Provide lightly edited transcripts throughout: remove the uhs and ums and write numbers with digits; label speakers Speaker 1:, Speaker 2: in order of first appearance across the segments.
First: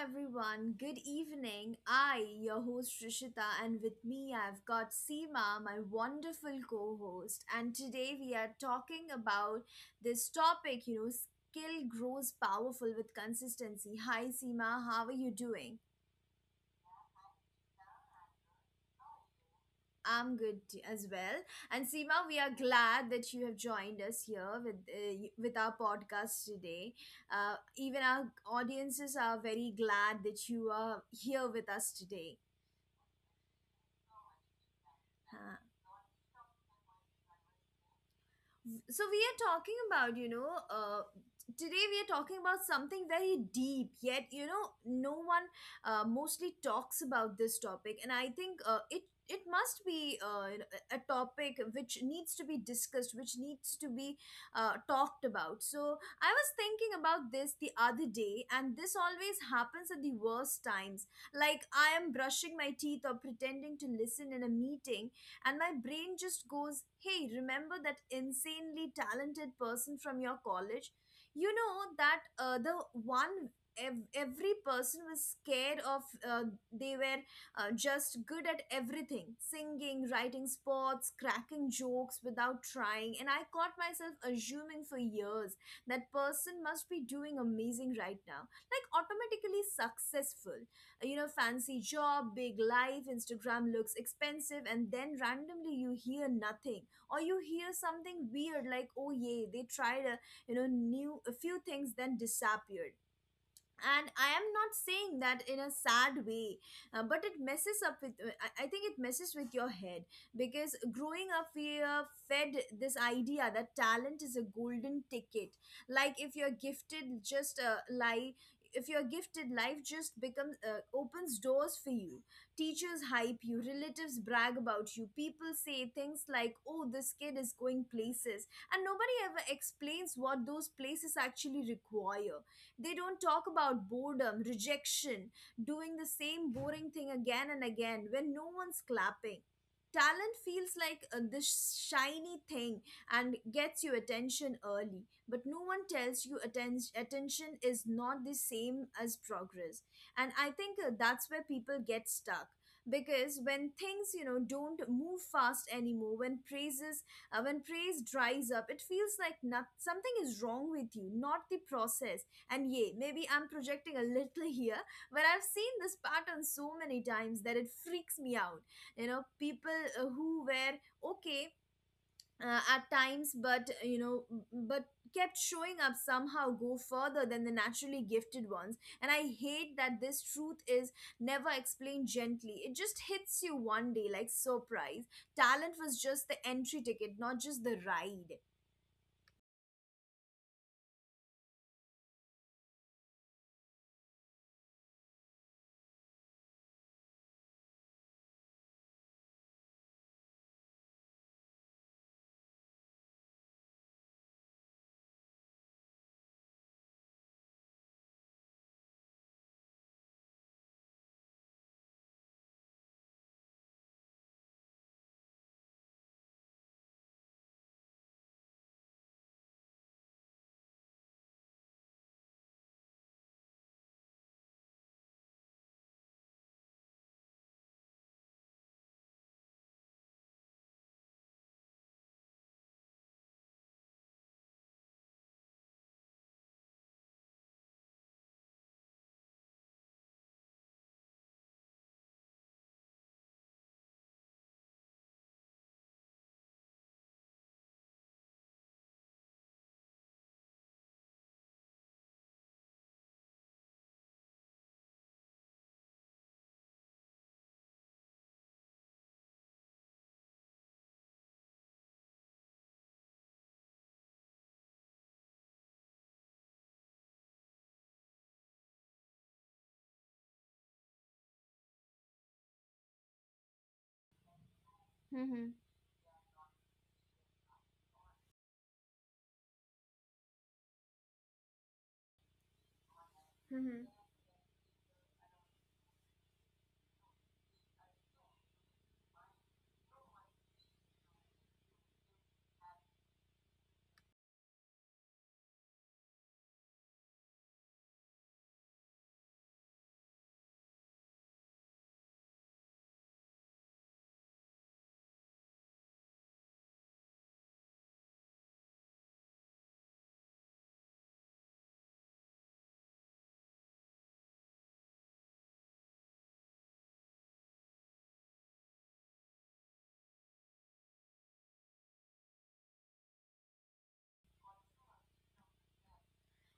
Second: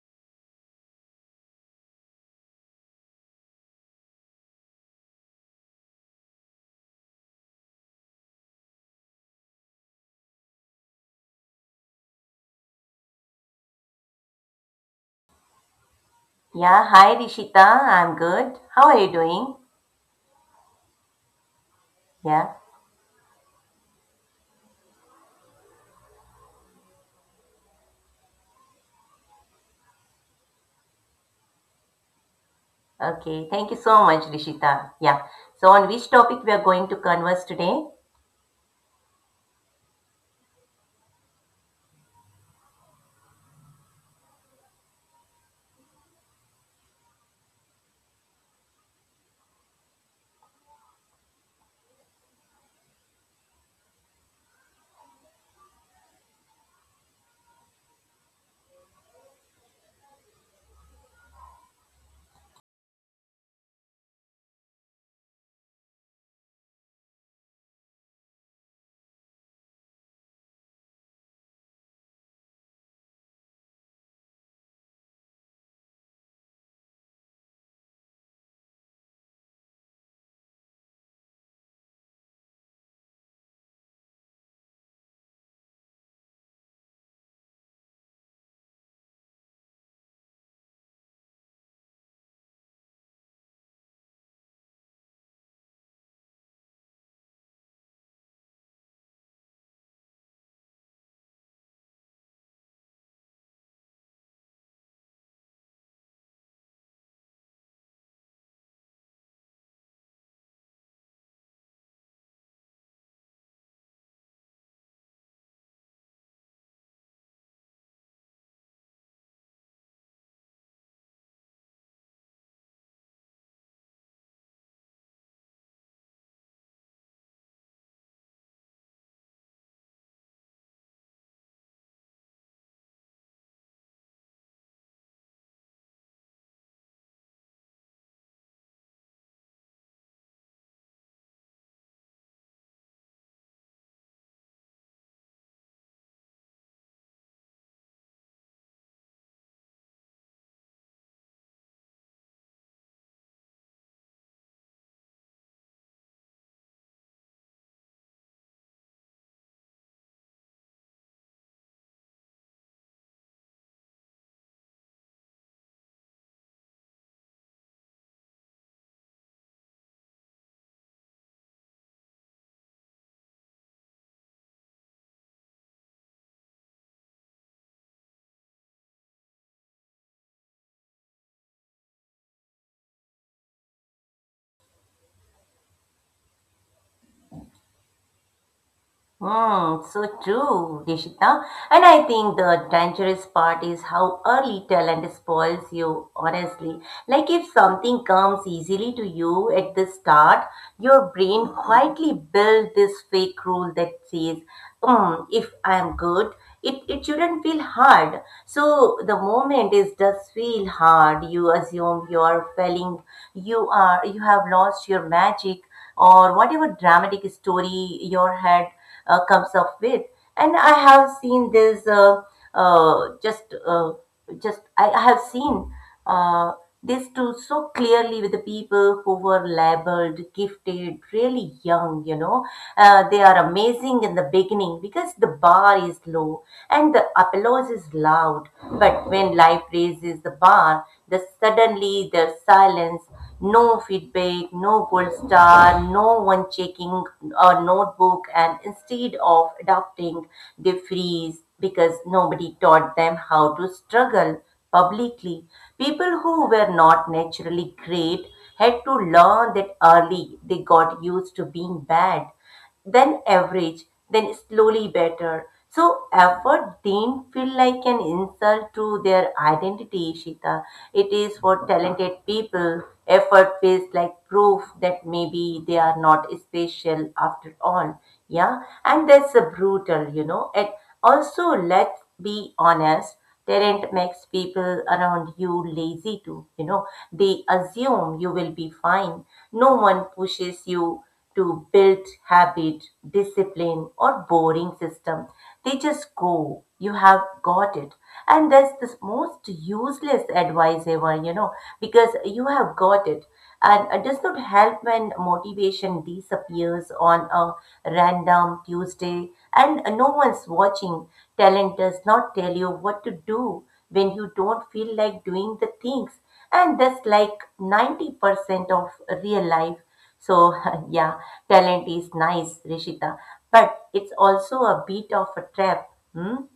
Speaker 1: everyone, good evening. I, your host Rishita, and with me I've got Seema, my wonderful co host. And today we are talking about this topic skill grows powerful with consistency. Hi, Seema, how are you doing?
Speaker 2: Yeah, hi Rishita. I'm good. How are you doing?
Speaker 1: I'm good as well. And Seema, we are
Speaker 2: Yeah.
Speaker 1: glad that you have joined us here with with our podcast today. Even our audiences are very glad that you are here with us today.
Speaker 2: Okay. Thank you so much, Rishita. Yeah.
Speaker 1: Huh
Speaker 2: So on which topic we are going to converse today?
Speaker 1: so we are talking about today we are talking about something very deep yet no one mostly talks about this topic, and I think it must be a topic which needs to be discussed, which needs to be talked about. So I was thinking about this the other day, and this always happens at the worst times, like I am brushing my teeth or pretending to listen in a meeting, and my brain just goes, hey, remember that insanely talented person from your college? You know, that the one every person was scared of. uh, they were just good at everything, singing, writing, sports, cracking jokes without trying. And I caught myself assuming for years that person must be doing amazing right now, like automatically successful, you know, fancy job, big life, Instagram looks expensive, and then randomly you hear nothing, or you hear something weird like, oh, yay, they tried new, a few things, then disappeared. And I am not saying that in a sad way, but it messes up with I think it messes with your head, because growing up we are fed this idea that talent is a golden ticket. Like if you're gifted, just lie if you're gifted, life just becomes opens doors for you. Teachers hype you, relatives brag about you, people say things like, oh, this kid is going places. And nobody ever explains what those places actually require. They don't talk about boredom, rejection, doing the same boring thing again and again when no one's clapping. Talent feels like this shiny thing and gets you attention early, but no one tells you attention is not the same as progress. And I think that's where people get stuck, because when things, you know, don't move fast anymore, when praises when praise dries up, it feels like, not, something is wrong with you, not the process. And yeah, maybe I'm projecting a little here, but I've seen this pattern so many times that it freaks me out. You know, people who were okay at times, but kept showing up somehow go further than the naturally gifted ones. And I hate that this truth is never explained gently. It just hits you one day like, surprise. Talent was just the entry ticket, not just the ride.
Speaker 2: Hmm, so true, Dishita. And I think the dangerous part is how early talent spoils you, honestly. Like if something comes easily to you at the start, your brain quietly builds this fake rule that says, hmm, if I'm good, it shouldn't feel hard. So the moment is does feel hard. You assume you are failing, you have lost your magic or whatever dramatic story your head comes up with. And I have seen this uh, uh, just, uh, just I, I have seen uh, this too so clearly with the people who were labeled gifted, really young. You know, they are amazing in the beginning because the bar is low and the applause is loud. But when life raises the bar, the suddenly there's silence, no feedback, no gold star, no one checking a notebook, and instead of adopting, they freeze because nobody taught them how to struggle publicly. People who were not naturally great had to learn that early. They got used to being bad, then average, then slowly better. So effort didn't feel like an insult to their identity, Shita. It is for talented people. Effort feels like proof that
Speaker 1: Mm-hmm.
Speaker 2: maybe they are not special after all. Yeah, and that's a brutal, you know. And also, let's be honest. Talent makes people around you lazy too. You know, they assume you will be fine. No one pushes you to build habit, discipline, or boring system. They just go. You have got it. And that's the most useless advice ever, you know, because you have got it. And it does not help when motivation disappears on a random Tuesday and no one's watching. Talent does not tell you what to do when you don't feel like doing the things. And that's like 90% of real life so, yeah, talent is nice, Rishita, but it's also a bit of a trap. Hmm?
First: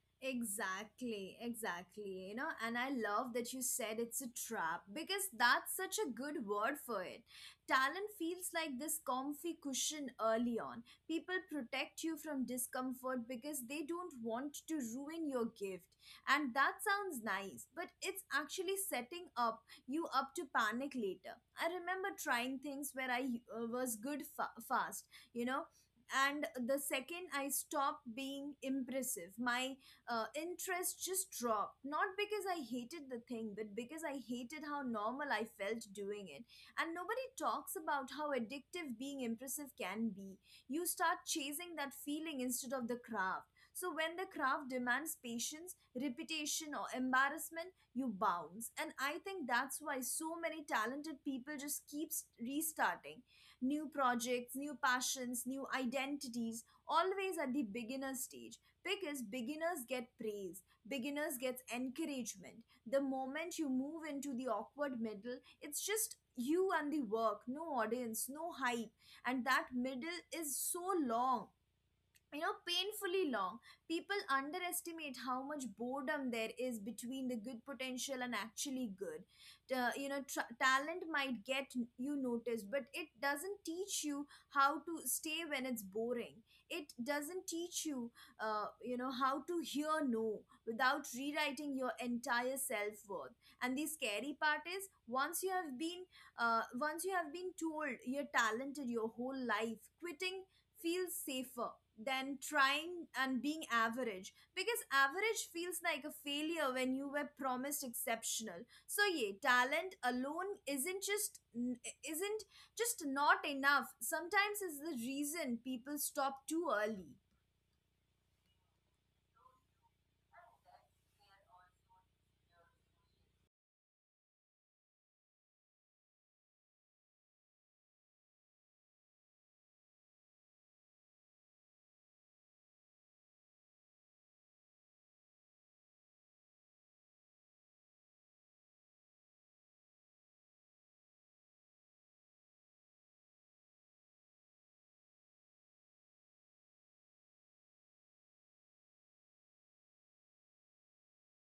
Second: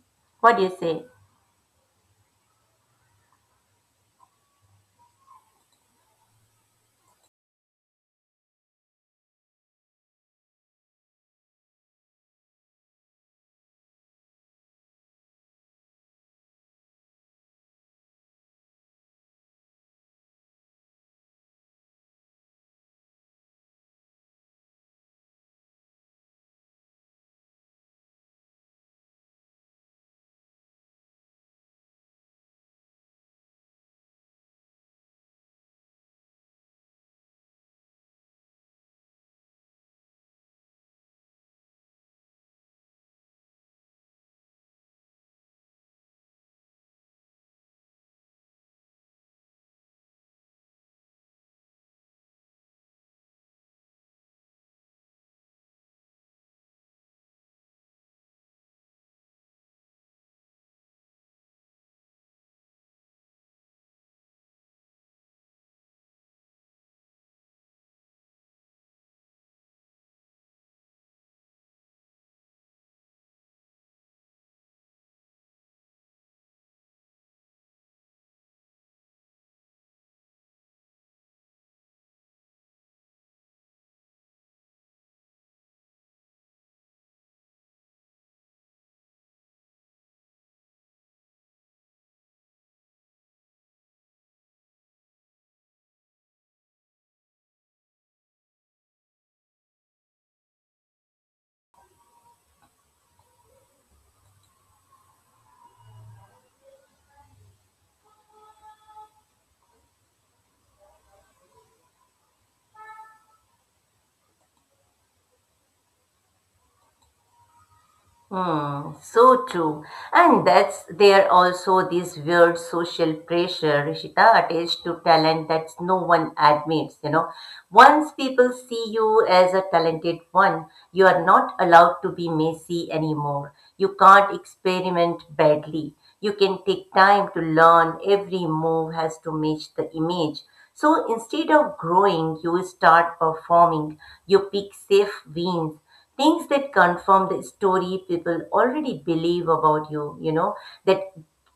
Speaker 2: What do you say?
Speaker 1: Exactly, exactly. You know, and I love that you said it's a trap, because that's such a good word for it. Talent feels like this comfy cushion early on. People protect you from discomfort because they don't want to ruin your gift. And that sounds nice, but it's actually setting up you up to panic later. I remember trying things where I was good fast, you know, and the second I stopped being impressive, my interest just dropped. Not because I hated the thing, but because I hated how normal I felt doing it. And nobody talks about how addictive being impressive can be. You start chasing that feeling instead of the craft. So when the craft demands patience, repetition, or embarrassment, you bounce. And I think that's why so many talented people just keeps restarting. New projects, new passions, new identities, always at the beginner stage, because beginners get praise, beginners gets encouragement. The moment you move into the awkward middle, it's just you and the work, no audience, no hype. And that middle is so long, you know, painfully long. People underestimate how much boredom there is between the good potential and actually good. You know tr Talent might get you noticed, but it doesn't teach you how to stay when it's boring. It doesn't teach you you know how to hear no without rewriting your entire self-worth. And the scary part is, once you have been once you have been told you're talented your whole life, quitting feels safer than trying and being average, because average feels like a failure when you were promised exceptional. So yeah, talent alone isn't just not enough, sometimes is the reason people stop too early.
Speaker 2: Hmm, so true. And that's there also this weird social pressure, Rishita, attached to talent that no one admits, you know. Once people see you as a talented one, you are not allowed to be messy anymore. You can't experiment badly. You can take time to learn. Every move has to match the image. So instead of growing, you start performing. You pick safe wins, things that confirm the story people already believe about you, you know, that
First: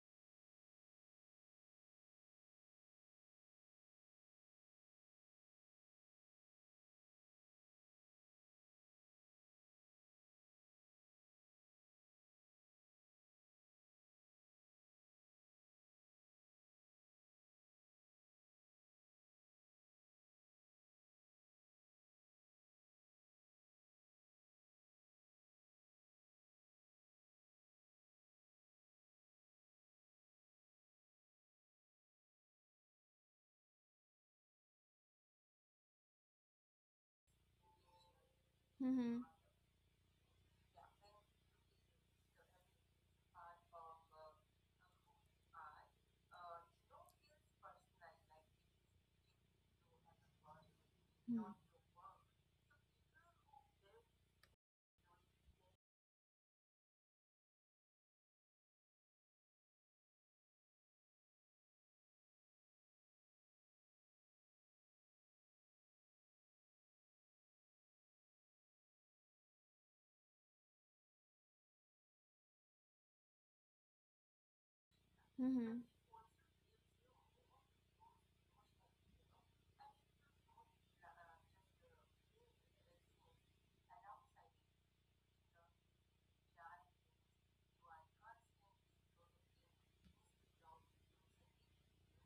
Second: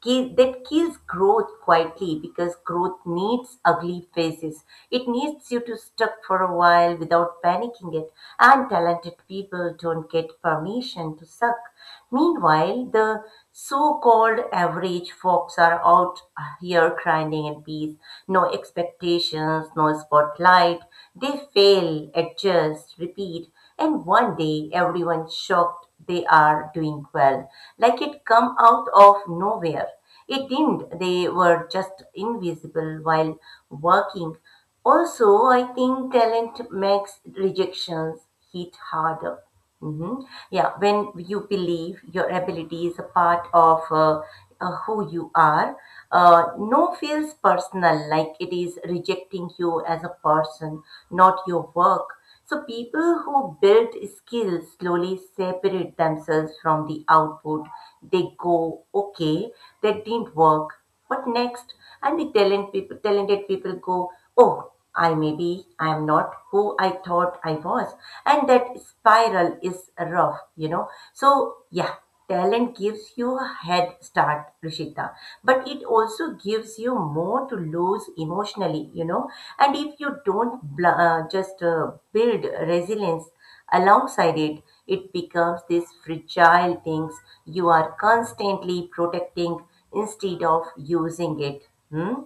Speaker 2: that kills growth quietly because growth needs ugly faces. It needs you to stuck for a while without panicking it. And talented people don't get permission to suck. Meanwhile, the so-called average folks are out here grinding in peace, no expectations, no spotlight. They fail, adjust, repeat, and one day everyone shocked they are doing well. Like it come out of nowhere. It didn't. They were just invisible while working. Also, I think talent makes rejections hit
Speaker 1: Mm-hmm.
Speaker 2: harder. Mhm. Yeah, when you believe your ability is a part of who you are, no feels personal, like it is rejecting you as a person, not your work. So people who build skills slowly separate themselves from the output. They go, okay, that didn't work. What next? And the talented people go, oh, I maybe I am not who I thought I was. And that spiral is rough, you know. So, yeah, talent gives you a head start, Rishita, but
Speaker 1: Mm-hmm.
Speaker 2: it also gives you more to lose emotionally, you know. And if you don't bl- just build resilience, alongside it, it becomes these fragile things you are constantly protecting instead of using it. Hmm?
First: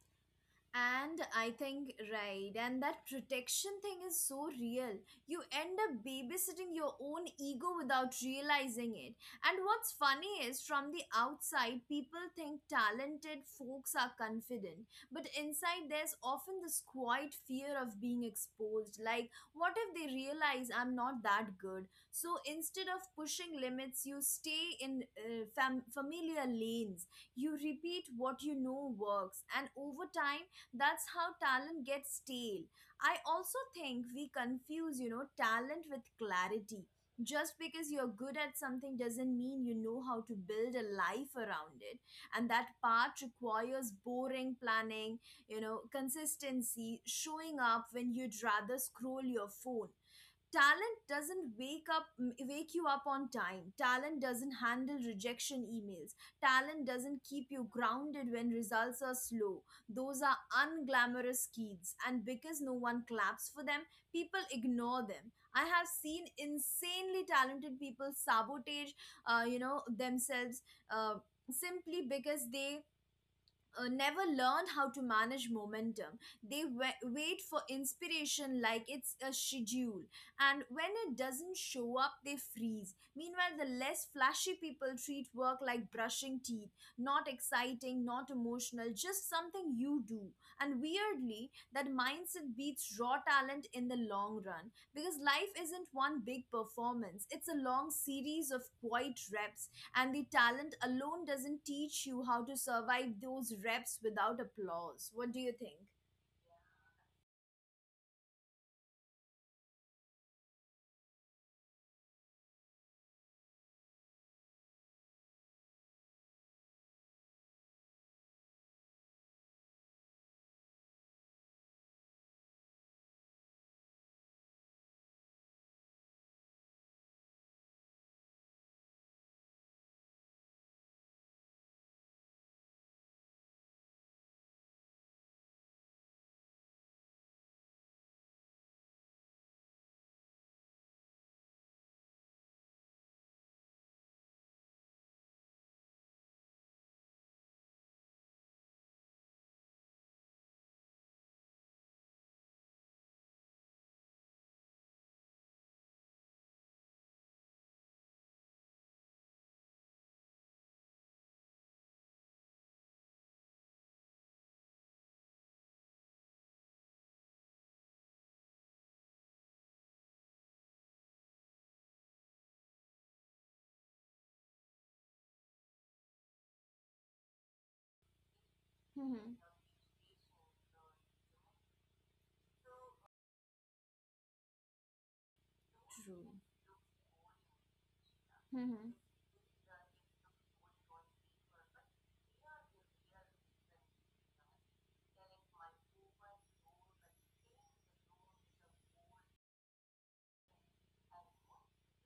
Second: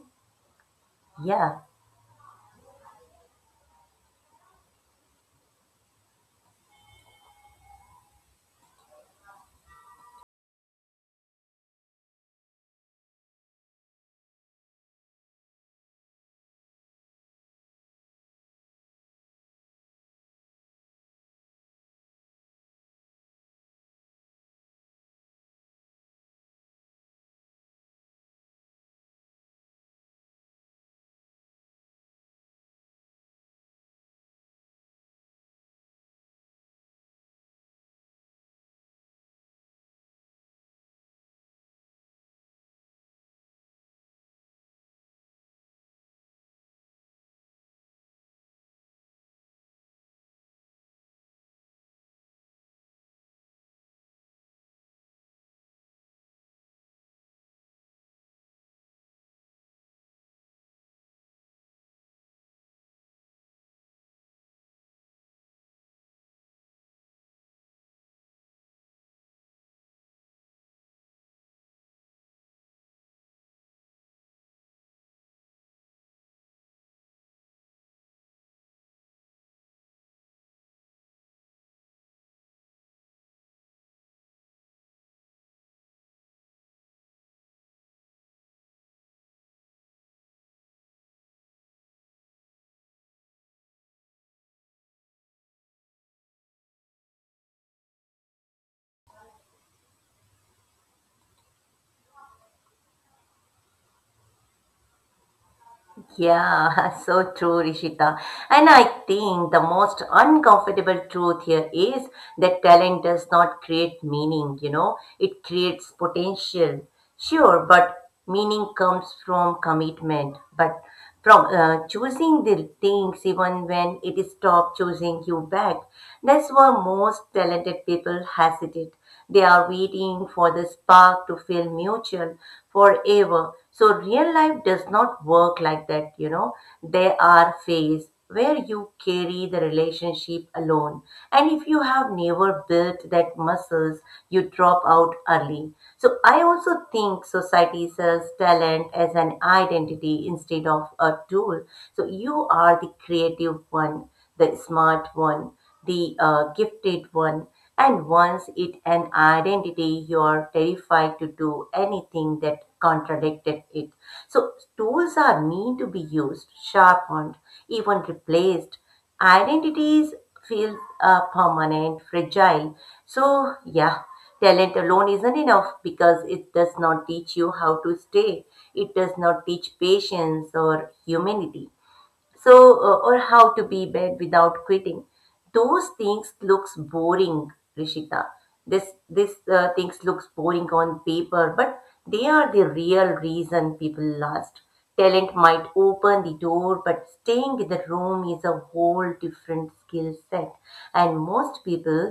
Speaker 1: And I
Speaker 2: Yeah.
Speaker 1: think, right, and that protection thing is so real. You end up babysitting your own ego without realizing it. And what's funny is, from the outside, people think talented folks are confident. But inside, there's often this quiet fear of being exposed. Like, what if they realize I'm not that good? So instead of pushing limits, you stay in familiar lanes. You repeat what you know works. And over time, that's how talent gets stale. I also think we confuse, you know, talent with clarity. Just because you're good at something doesn't mean you know how to build a life around it. And that part requires boring planning, you know, consistency, showing up when you'd rather scroll your phone. Talent doesn't wake you up on time. Talent doesn't handle rejection emails. Talent doesn't keep you grounded when results are slow. Those are unglamorous kids, and because no one claps for them, people ignore them. I have seen insanely talented people sabotage themselves uh, simply because they never learned how to manage momentum. They wait for inspiration like it's a schedule, and when it doesn't show up, they freeze. Meanwhile, the less flashy people treat work like brushing teeth, not exciting, not emotional, just something you do. And weirdly, that mindset beats raw talent in the long run, because life isn't one big performance, it's a long series of quiet reps. And the talent alone doesn't teach you how to survive those reps without applause. What do you think?
Speaker 2: Yeah, so true, Rishita. And I think the most uncomfortable truth here is that talent does not create meaning, you know, it creates potential. Sure, but meaning comes from commitment, but from choosing the things even when it is stop choosing you back. That's why most talented people hesitate. They are waiting for the spark to feel mutual forever, so real life does not work like that, you know. There are phase where you carry the relationship alone. And if you have never built that muscles, you drop out early. So I also think society sells talent as an identity instead of a tool. So you are the creative one, the smart one, the gifted one, and once it an identity, you are terrified to do anything that contradicted it. So tools are meant to be used, sharpened, even replaced. Identities feel permanent, fragile. So yeah, talent alone isn't enough because it does not teach you how to stay. It does
Speaker 1: Mhm.
Speaker 2: not teach patience or humanity, so or how to be bad without quitting. Those things looks boring, Rishita. this
Speaker 1: True.
Speaker 2: this uh, things looks boring on paper, but they are the real reason people last. Talent might open the door, but staying in the room is a whole different skill set, and most people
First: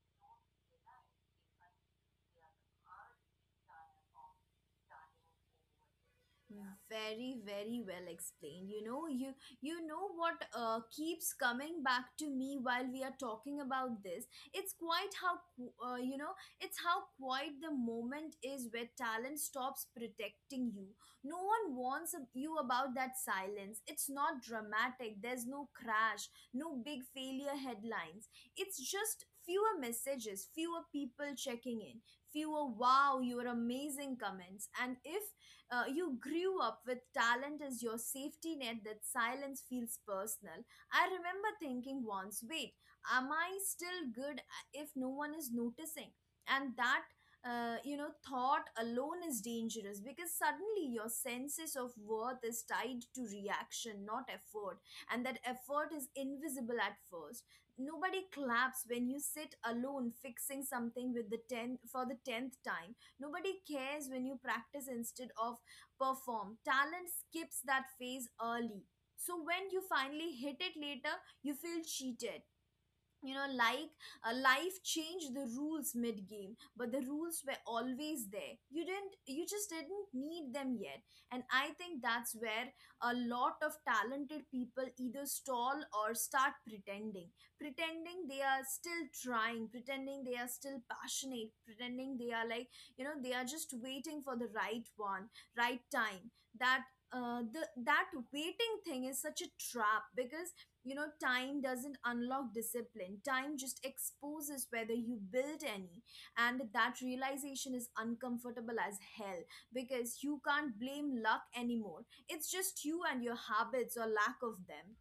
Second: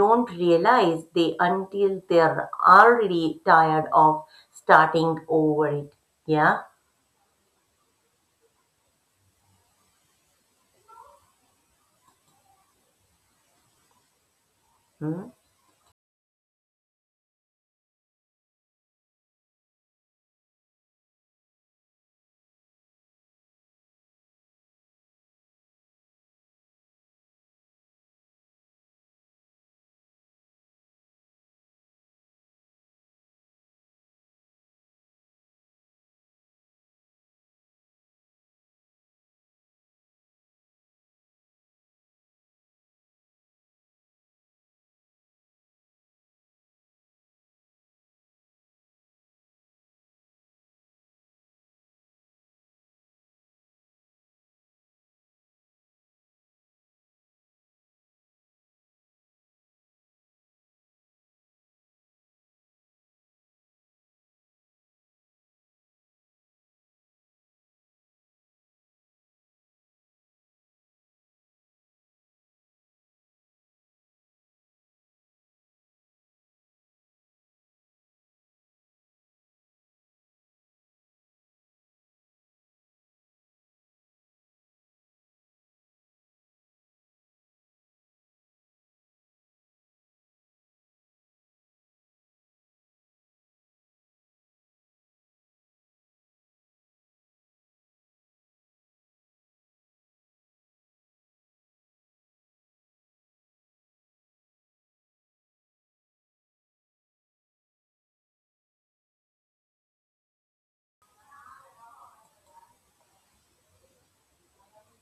Speaker 2: don't realize they until they're already tired of starting over it. Yeah.
Speaker 1: Very, very well explained, you know. You know what keeps coming back to me while we are talking about this, it's quite
Speaker 2: Hmm?
Speaker 1: how qu- you know it's how quite the moment is where talent stops protecting you. No one warns you about that silence. It's not dramatic, there's no crash, no big failure headlines. It's just fewer messages, fewer people checking in, fewer wow, you're amazing comments. And if you grew up with talent as your safety net, that silence feels personal. I remember thinking once, wait, am I still good if no one is noticing? And that thought alone is dangerous, because suddenly your senses of worth is tied to reaction, not effort. And that effort is invisible at first. Nobody claps when you sit alone fixing something with the 10 for the 10th time. Nobody cares when you practice instead of perform. Talent skips that phase early. So when you finally hit it later, you feel cheated, you know, like life changed the rules mid game, but the rules were always there. You didn't you just didn't need them yet. And I think that's where a lot of talented people either stall or start pretending, pretending they are still trying, pretending they are still passionate, pretending they are, like, you know, they are just waiting for the right time. That uh, the that waiting thing is such a trap, because, you know, time doesn't unlock discipline, time just exposes whether you build any. And that realization is uncomfortable as hell, because you can't blame luck anymore, it's just you and your habits, or lack of them.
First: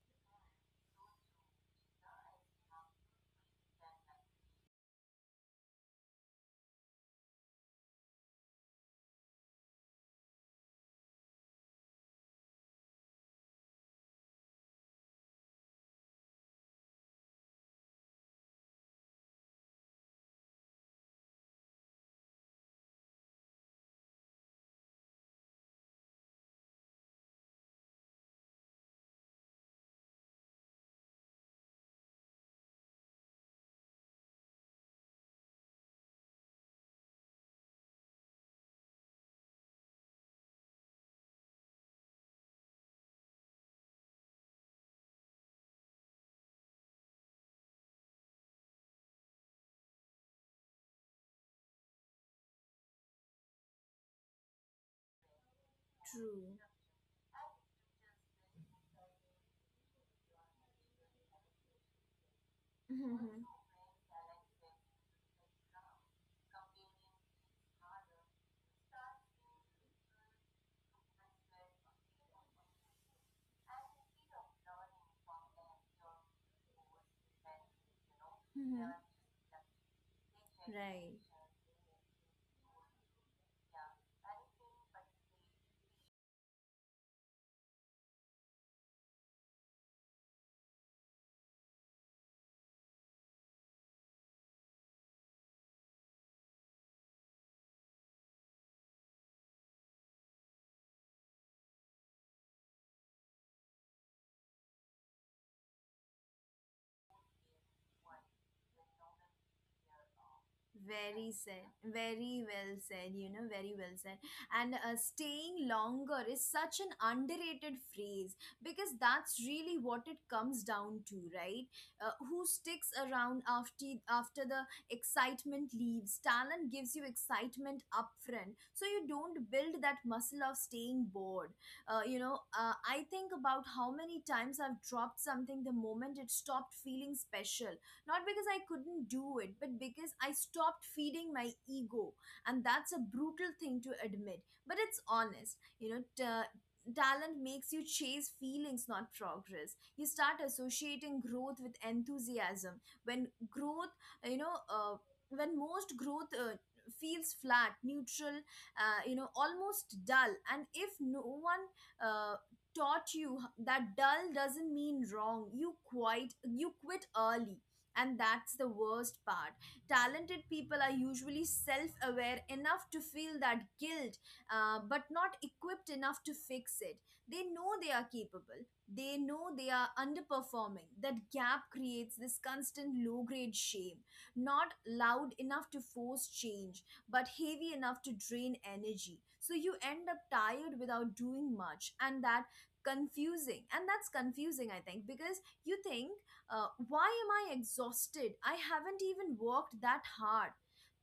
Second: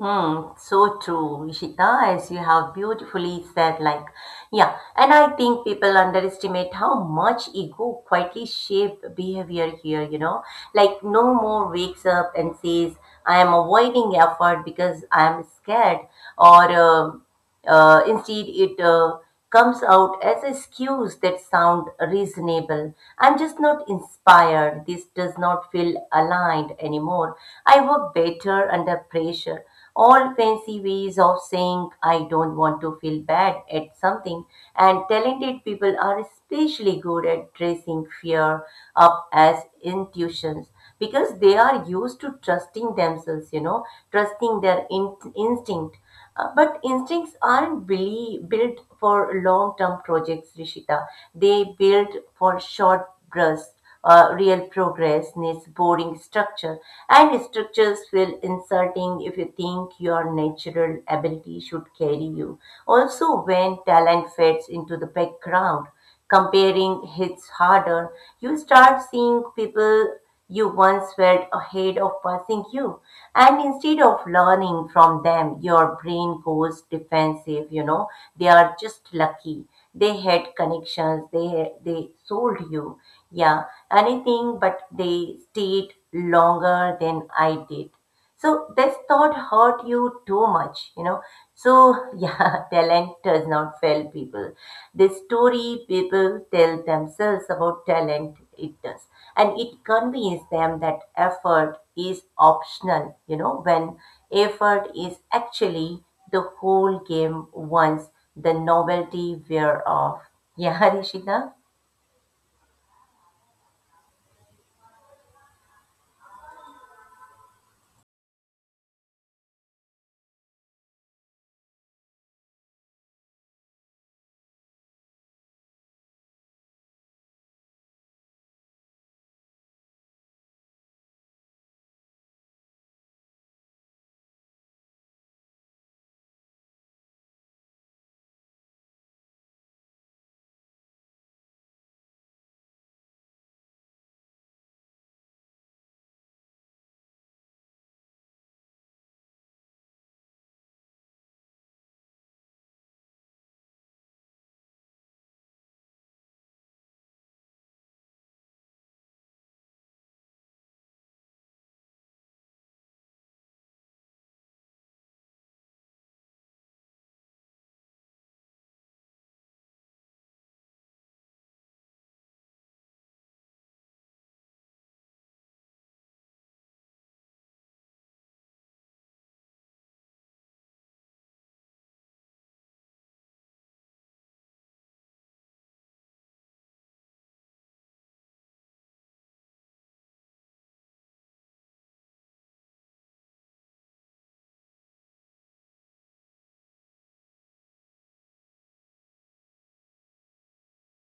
Speaker 2: Mm, so true, as you have beautifully said, like, yeah, and I think people underestimate how much ego quietly shaped behavior here, you know, like no more wakes up and says, I am avoiding effort because I am scared, or instead, it comes out as excuse that sound reasonable. I'm just not inspired. This does not feel aligned anymore. I work better under pressure. All fancy ways of saying I don't want to feel bad at something, and talented people are especially good at dressing fear up as intuitions because they are used to trusting themselves, you know, trusting their instinct. But instincts aren't really built for long-term projects, Rishita. They build for short bursts. Real progress needs boring
Speaker 1: True.
Speaker 2: structure, and structures feel insulting if you think your natural ability should carry you. Also, when talent fades into the background, comparing hits harder. You start seeing people you once felt ahead of passing you. And instead of learning from them, your brain goes defensive, you know. They are
Speaker 1: Mhm.
Speaker 2: just
Speaker 1: Mhm.
Speaker 2: lucky. They had connections,
Speaker 1: Right.
Speaker 2: they sold you. Yeah. Anything but they stayed longer than I did. So this thought hurt you too much, you know. So yeah, talent does not fail people. The story people tell themselves about talent, it does. And it conveys them that effort is optional, you know, when effort is actually the whole game once the novelty wear off. Yeah,
Speaker 1: Very
Speaker 2: Rishita?
Speaker 1: said, very well said, you know, very well said. And staying longer is such an underrated phrase, because that's really what it comes down to, right? Who sticks around after the excitement leaves? Talent gives you excitement upfront, so you don't build that muscle of staying bored. I think about how many times I've dropped something the moment it stopped feeling special, not because I couldn't do it, but because I stopped feeding my ego. And that's a brutal thing to admit, but it's honest. You know, talent makes you chase feelings, not progress. You start associating growth with enthusiasm. When growth, you know, uh, when most growth feels flat, neutral, you know, almost dull. And if no one uh, taught you that dull doesn't mean wrong, you quit early. And that's the worst part. Talented people are usually self-aware enough to feel that guilt, but not equipped enough to fix it. They know they are capable, they know they are underperforming. That gap creates this constant low grade shame, not loud enough to force change but heavy enough to drain energy. So you end up tired without doing much, and that's confusing, I think, because you think, why am I exhausted? I haven't even worked that hard.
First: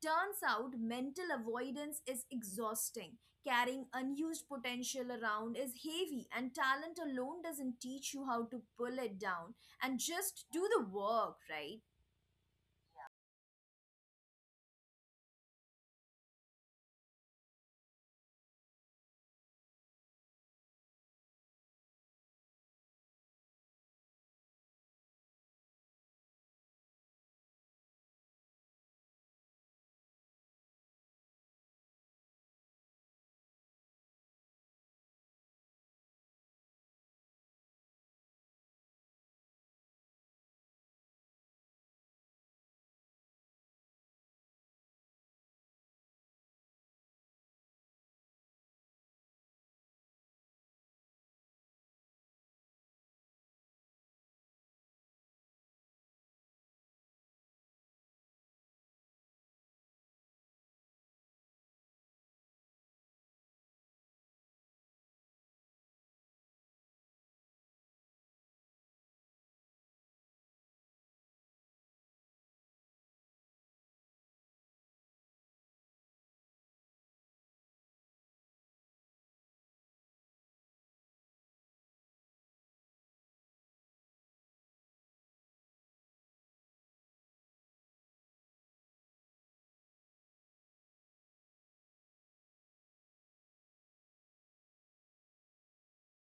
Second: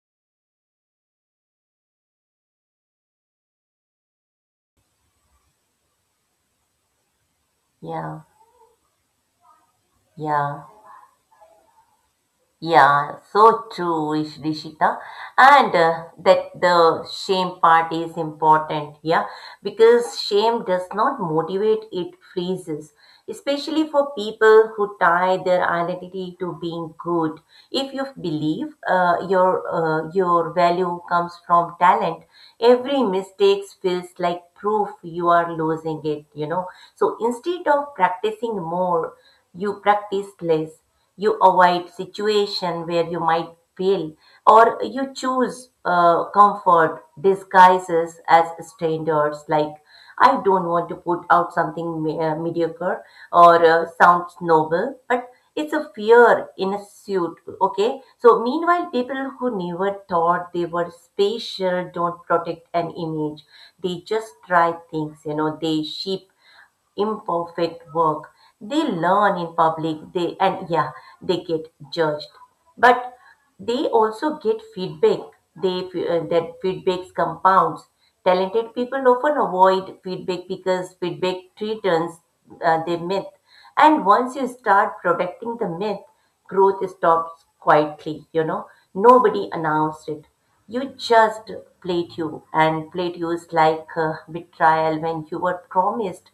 Speaker 1: Turns out mental avoidance is exhausting. Carrying unused potential around is heavy, and talent alone doesn't teach
Speaker 2: Yeah,
Speaker 1: you how to pull it down and just
Speaker 2: yeah.
Speaker 1: do the work, right?
Speaker 2: Yeah, so true, Rishita. And that the shame part is important, yeah, because shame does not motivate, it freezes, especially for people who tie their identity to being good. If you believe your value comes from talent, every mistake feels like proof you are losing it, you know. So instead of practicing more, you practice less. You avoid situation where you might fail, or you choose comfort disguises as standards, like I don't want to put out something mediocre, or sounds noble, but it's a fear in a suit, okay. So meanwhile, people who never thought they were special don't protect an image. They just try things, you know, they sheep imperfect work. They learn in public, they and yeah, they get judged, but they also get feedback. That feedbacks compounds. Talented people often avoid feedback because feedback threatens their myth. And once you start protecting the myth, growth stops quietly, you know. Nobody announced it. You just played you, and played you is like betrayal when you were promised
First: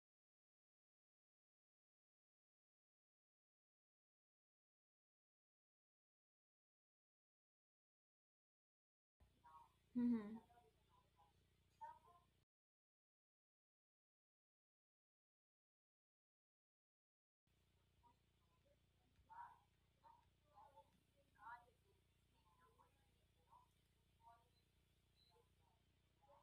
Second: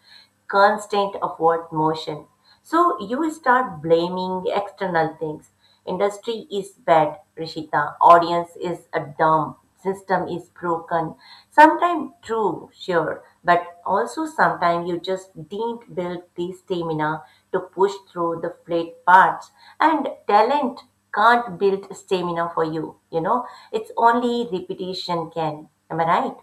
Speaker 2: constant upward motion. So you start blaming external things. Industry is bad, Rishita. Audience is a dumb. System is broken. Sometimes true, sure, but also sometimes you just didn't build the stamina to push through the flat parts. And talent can't build stamina for you. You know, it's only repetition can. Am I right?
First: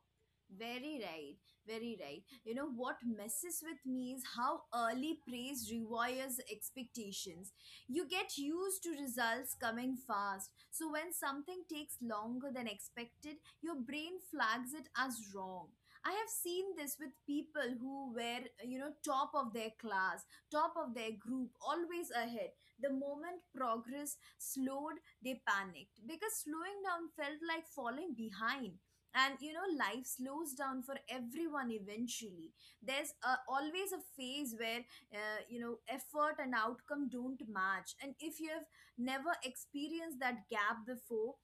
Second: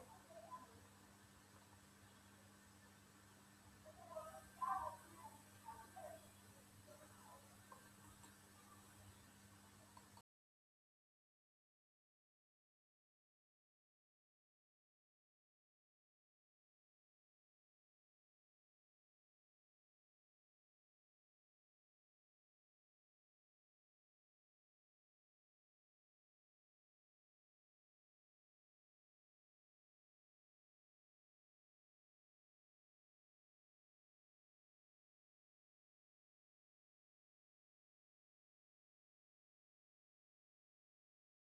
Speaker 1: Very right, very right. You know what messes with me is how early praise rewires expectations. You get used to results coming fast, so when something takes longer than expected, your brain flags it as wrong. I have seen this with people who were, you know, top of their class, top of their group, always ahead. The moment progress slowed, they panicked because slowing down felt like falling behind. And you know, life slows down for everyone eventually. There's always a phase where, you know, effort and outcome don't match. And if you have never experienced that gap before,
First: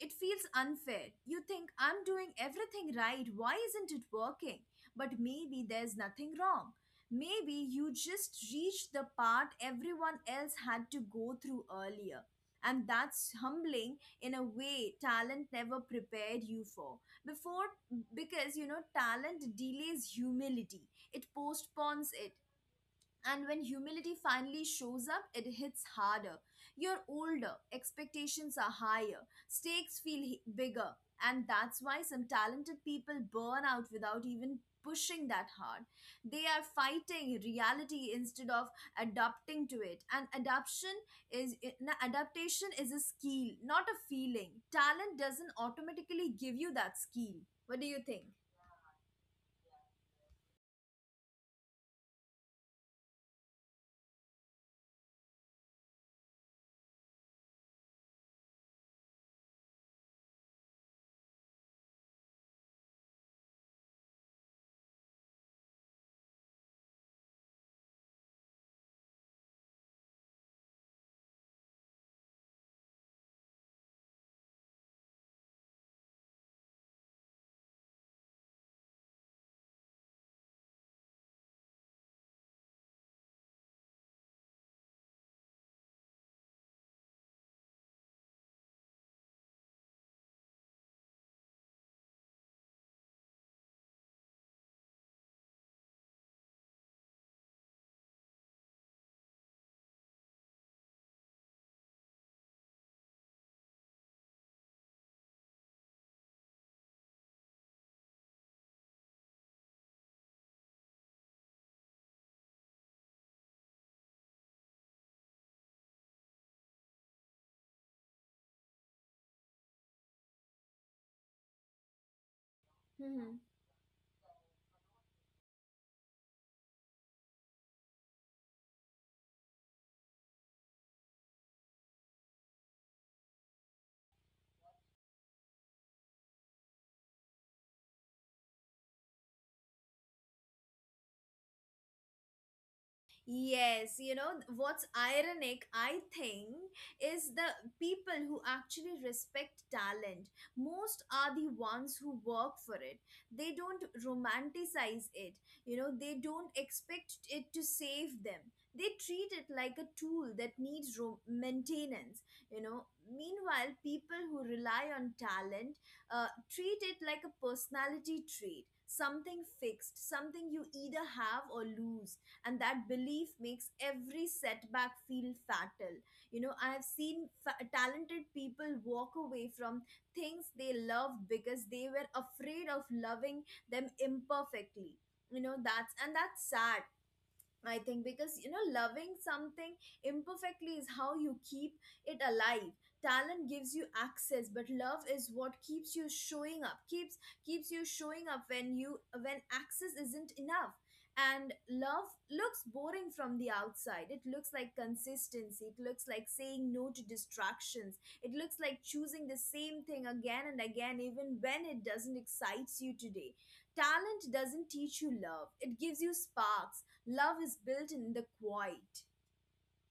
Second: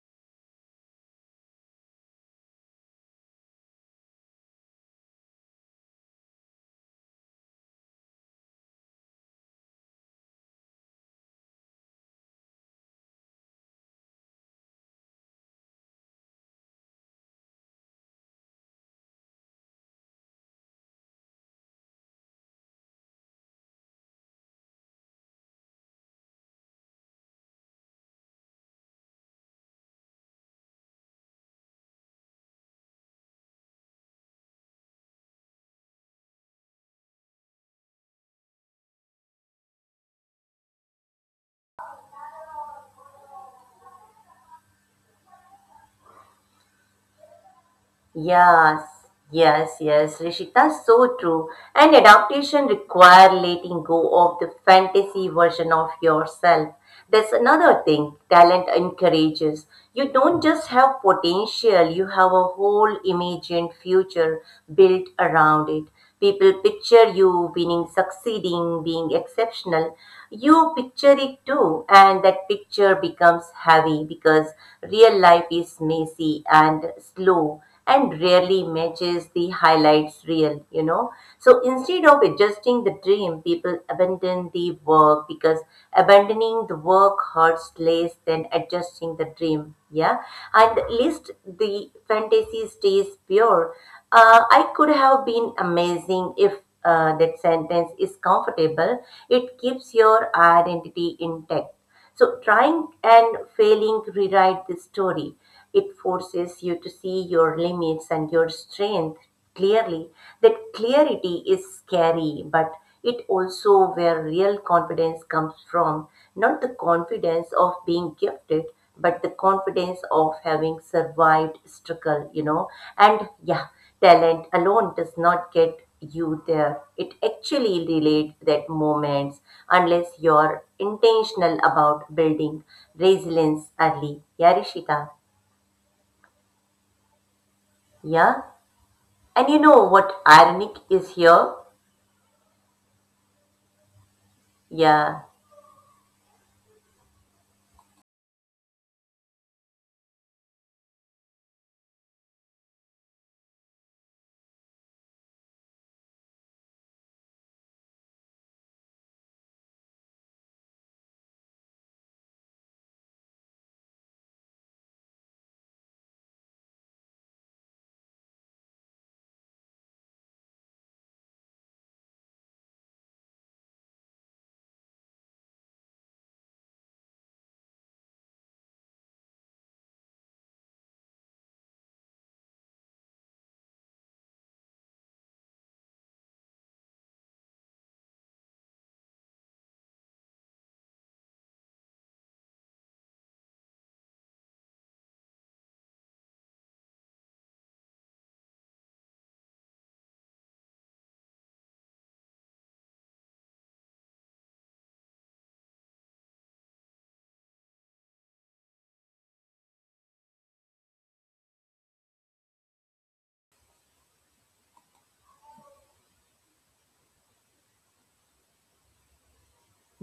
Speaker 1: it feels unfair. You think, I'm doing everything right, why isn't it working? But maybe there's nothing wrong. Maybe you just reached the part everyone else had to go through earlier, and that's humbling in a way talent never prepared you for before. Because you know, talent delays humility, it postpones it. And when humility finally shows up, it hits harder. You're older, expectations are higher, stakes feel bigger, and that's why some talented people burn out without even pushing that hard. They are fighting reality instead of adapting to it. And adaptation is a skill, not a feeling. Talent doesn't automatically give you that skill. What do you think?
Speaker 2: Yes, yes, yes, Rishita, so true. And adaptation require letting go of the fantasy version of yourself. That's another thing talent encourages. You don't just have potential, you have a whole imagined future built around it. People picture you winning, succeeding, being exceptional. You picture it too, and that picture becomes heavy because real life is messy and slow and rarely matches the highlights real, you know. So instead of adjusting the dream, people abandon the work because abandoning the work hurts less than adjusting the dream. Yeah. And at least the fantasy stays pure. I could have been amazing if that sentence is comfortable. It keeps your identity intact. So, trying and failing rewrite the story. It forces you to see your limits and your strength clearly. That clarity is scary, but it also where real confidence comes from. Not the confidence of being gifted, but the confidence of having survived struggle, And yeah, talent alone does not get you there. It actually delayed that moments unless you're intentional about building resilience early. Yeah, Rishita. Yeah. And you know what ironic is here?
Speaker 1: Yes, you know, what's
Speaker 2: Yeah.
Speaker 1: ironic, I think, is the people who actually respect talent most are the ones who work for it. They don't romanticize it, you know, they don't expect it to save them. They treat it like a tool that needs maintenance, you know. Meanwhile, people who rely on talent uh, treat it like a personality trait, something fixed, something you either have or lose. And that belief makes every setback feel fatal. You know, I have seen talented people walk away from things they loved because they were afraid of loving them imperfectly. You know, that's sad, I think, because you know, loving something imperfectly is how you keep it alive. Talent gives you access, but love is what keeps you showing up. Keeps you showing up when you when access isn't enough. And love looks boring from the outside. It looks like consistency. It looks like saying no to distractions. It looks like choosing the same thing again and again, even when it doesn't excite you today. Talent doesn't teach you love. It gives you sparks. Love is built in the quiet.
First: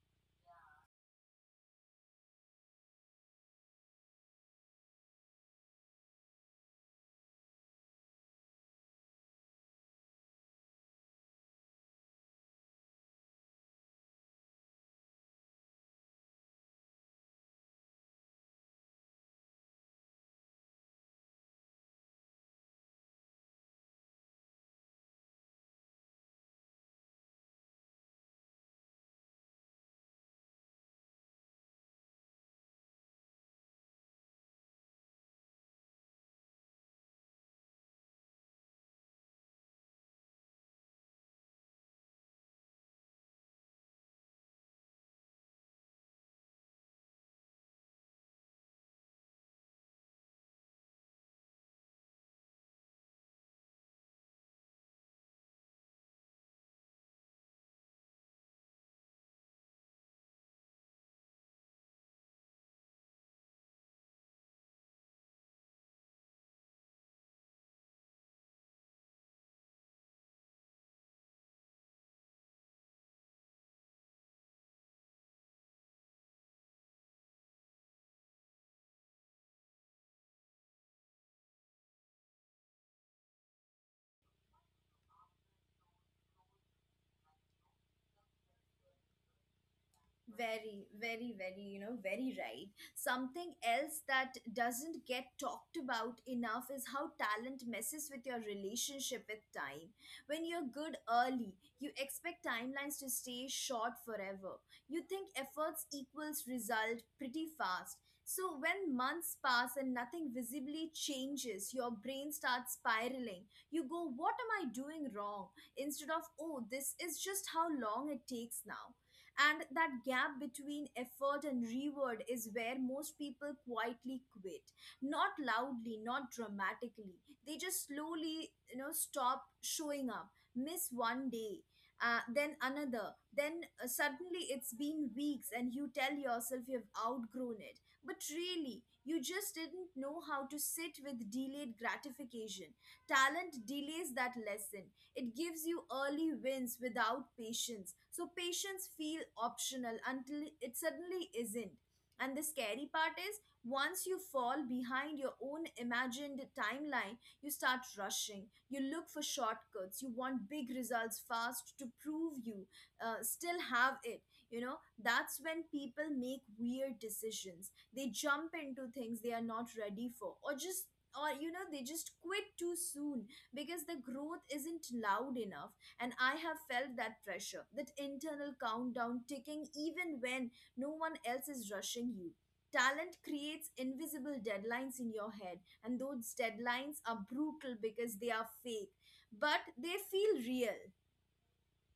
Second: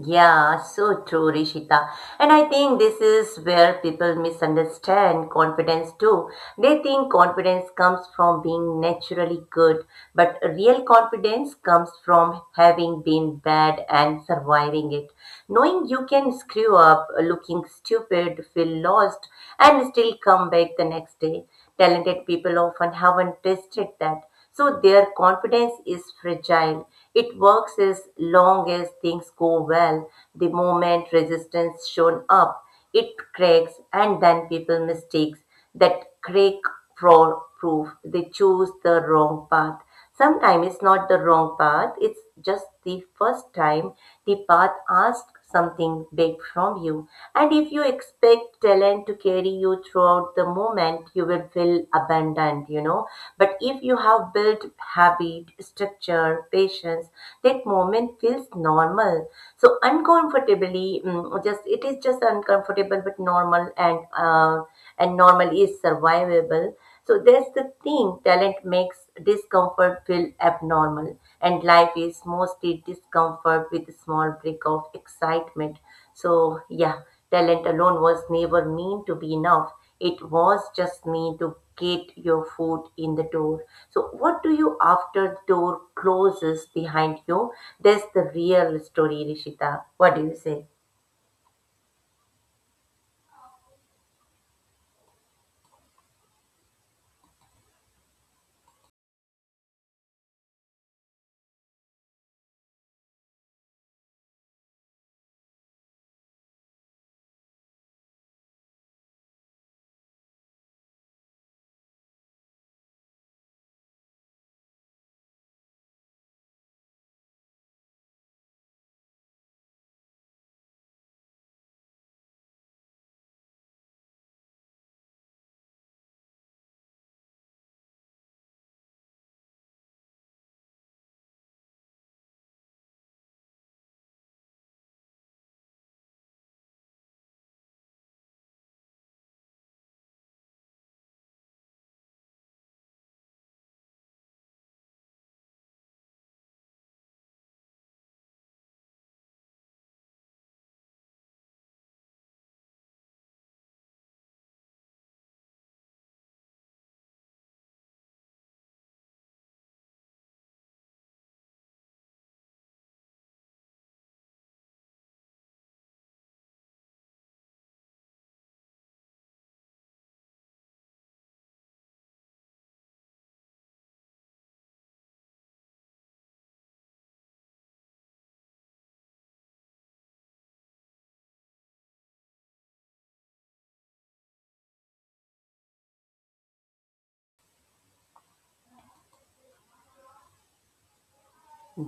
Speaker 2: Yeah, so true, Rishita. And I think this is where people misunderstand confidence too. They think confidence comes from being naturally good, but real confidence comes from having been bad and surviving it. Knowing you can screw up, looking stupid, feel lost, and still come back the next day. Talented people often haven't tested that. So their confidence is fragile. It works as long as things go well. The moment resistance shown up, it cracks and then people mistakes that crack for proof. They choose the wrong path. Sometimes it's not the wrong path, it's just the first time the path asks something big from you. And if you expect talent to carry you throughout the moment, you will feel abandoned, But if you have built habit, structure, patience, that moment feels normal. So uncomfortably, just it is just uncomfortable but normal and and normal is survivable. So that's the thing, talent makes discomfort feel abnormal, and life is mostly discomfort with a small break of excitement. So, yeah, talent alone was never meant to be enough. It was just meant to get your foot in the door. So, what do you after the door closes behind you? That's the real story, Rishita. What do you say?
Speaker 1: Very, very, very, you know, very right. Something else that doesn't get talked about enough is how talent messes with your relationship with time. When you're good early, you expect timelines to stay short forever. You think efforts equals result pretty fast. So when months pass and nothing visibly changes, your brain starts spiraling. You go, what am I doing wrong? Instead of, oh, this is just how long it takes now. And that gap between effort and reward is where most people quietly quit. Not loudly, not dramatically. They just slowly, you know, stop showing up, miss one day, then another. Then suddenly it's been weeks and you tell yourself you've outgrown it. But really, you just didn't know how to sit with delayed gratification. Talent delays that lesson. It gives you early wins without patience. So patience feel optional until it suddenly isn't. And the scary part is, once you fall behind your own imagined timeline, you start rushing. You look for shortcuts. You want big results fast to prove you still have it. You know, that's when people make weird decisions. They jump into things they are not ready for, or you know, they just quit too soon because the growth isn't loud enough. And I have felt that pressure, that internal countdown ticking even when no one else is rushing you. Talent creates invisible deadlines in your head, and those deadlines are brutal because they are fake, but they feel real.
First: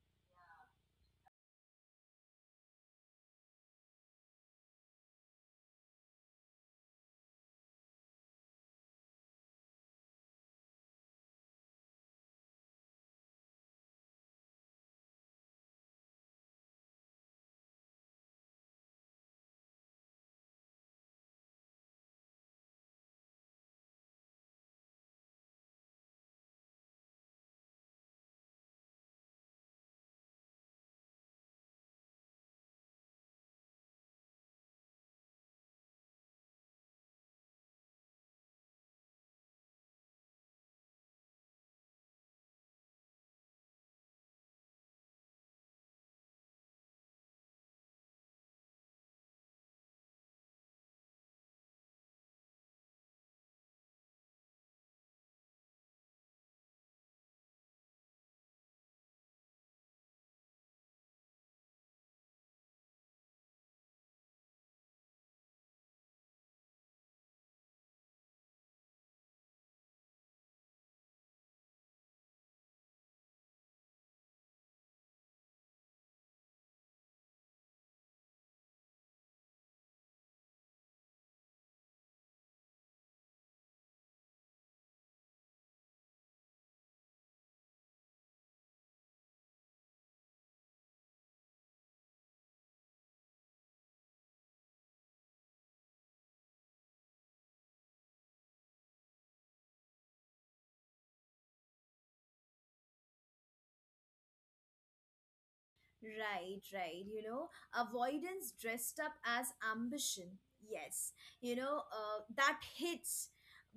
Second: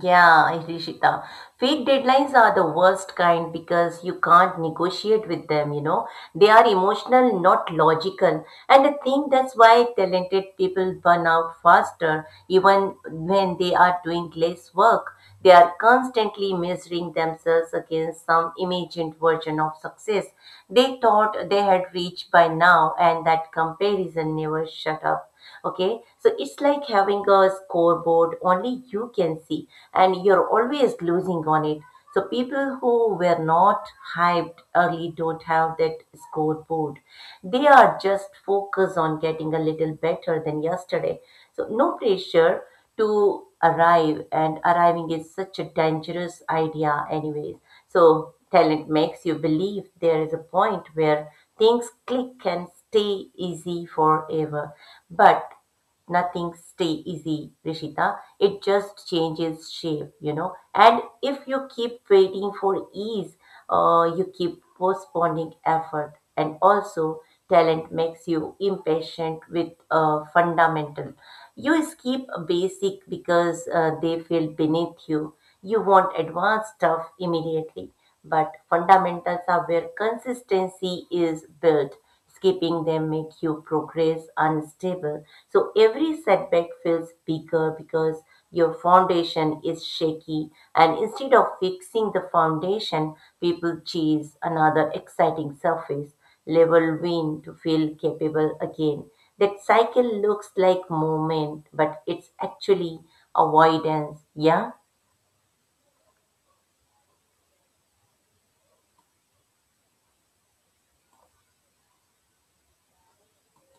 Speaker 2: Yeah, Ishita. Fake deadlines are the worst kind because you can't negotiate with them, They are emotional, not logical. And I think that's why talented people burn out faster, even when they are doing less work. They are constantly measuring themselves against some imagined version of success they thought they had reached by now, and that comparison never shut up. Okay, so it's like having a scoreboard only you can see and you're always losing on it. So people who were not hyped early don't have that scoreboard. They are just focused on getting a little better than yesterday, so no pressure to arrive, and arriving is such a dangerous idea anyways. So talent makes you believe there is a point where things click and stay easy forever. But nothing stay easy, Rishita. It just changes shape, And if you keep waiting for ease, you keep postponing effort. And also, talent makes you impatient with fundamental. You skip basic because they feel beneath you. You want advanced stuff immediately, but fundamentals are where consistency is built. Skipping them make you progress unstable. So every setback feels bigger because your foundation is shaky. And instead of fixing the foundation, people chase another exciting surface level win to feel capable again. That cycle looks like movement, but it's actually avoidance. Yeah,
Speaker 1: Right, right. You know, avoidance dressed up as ambition. Yes, you know, that hits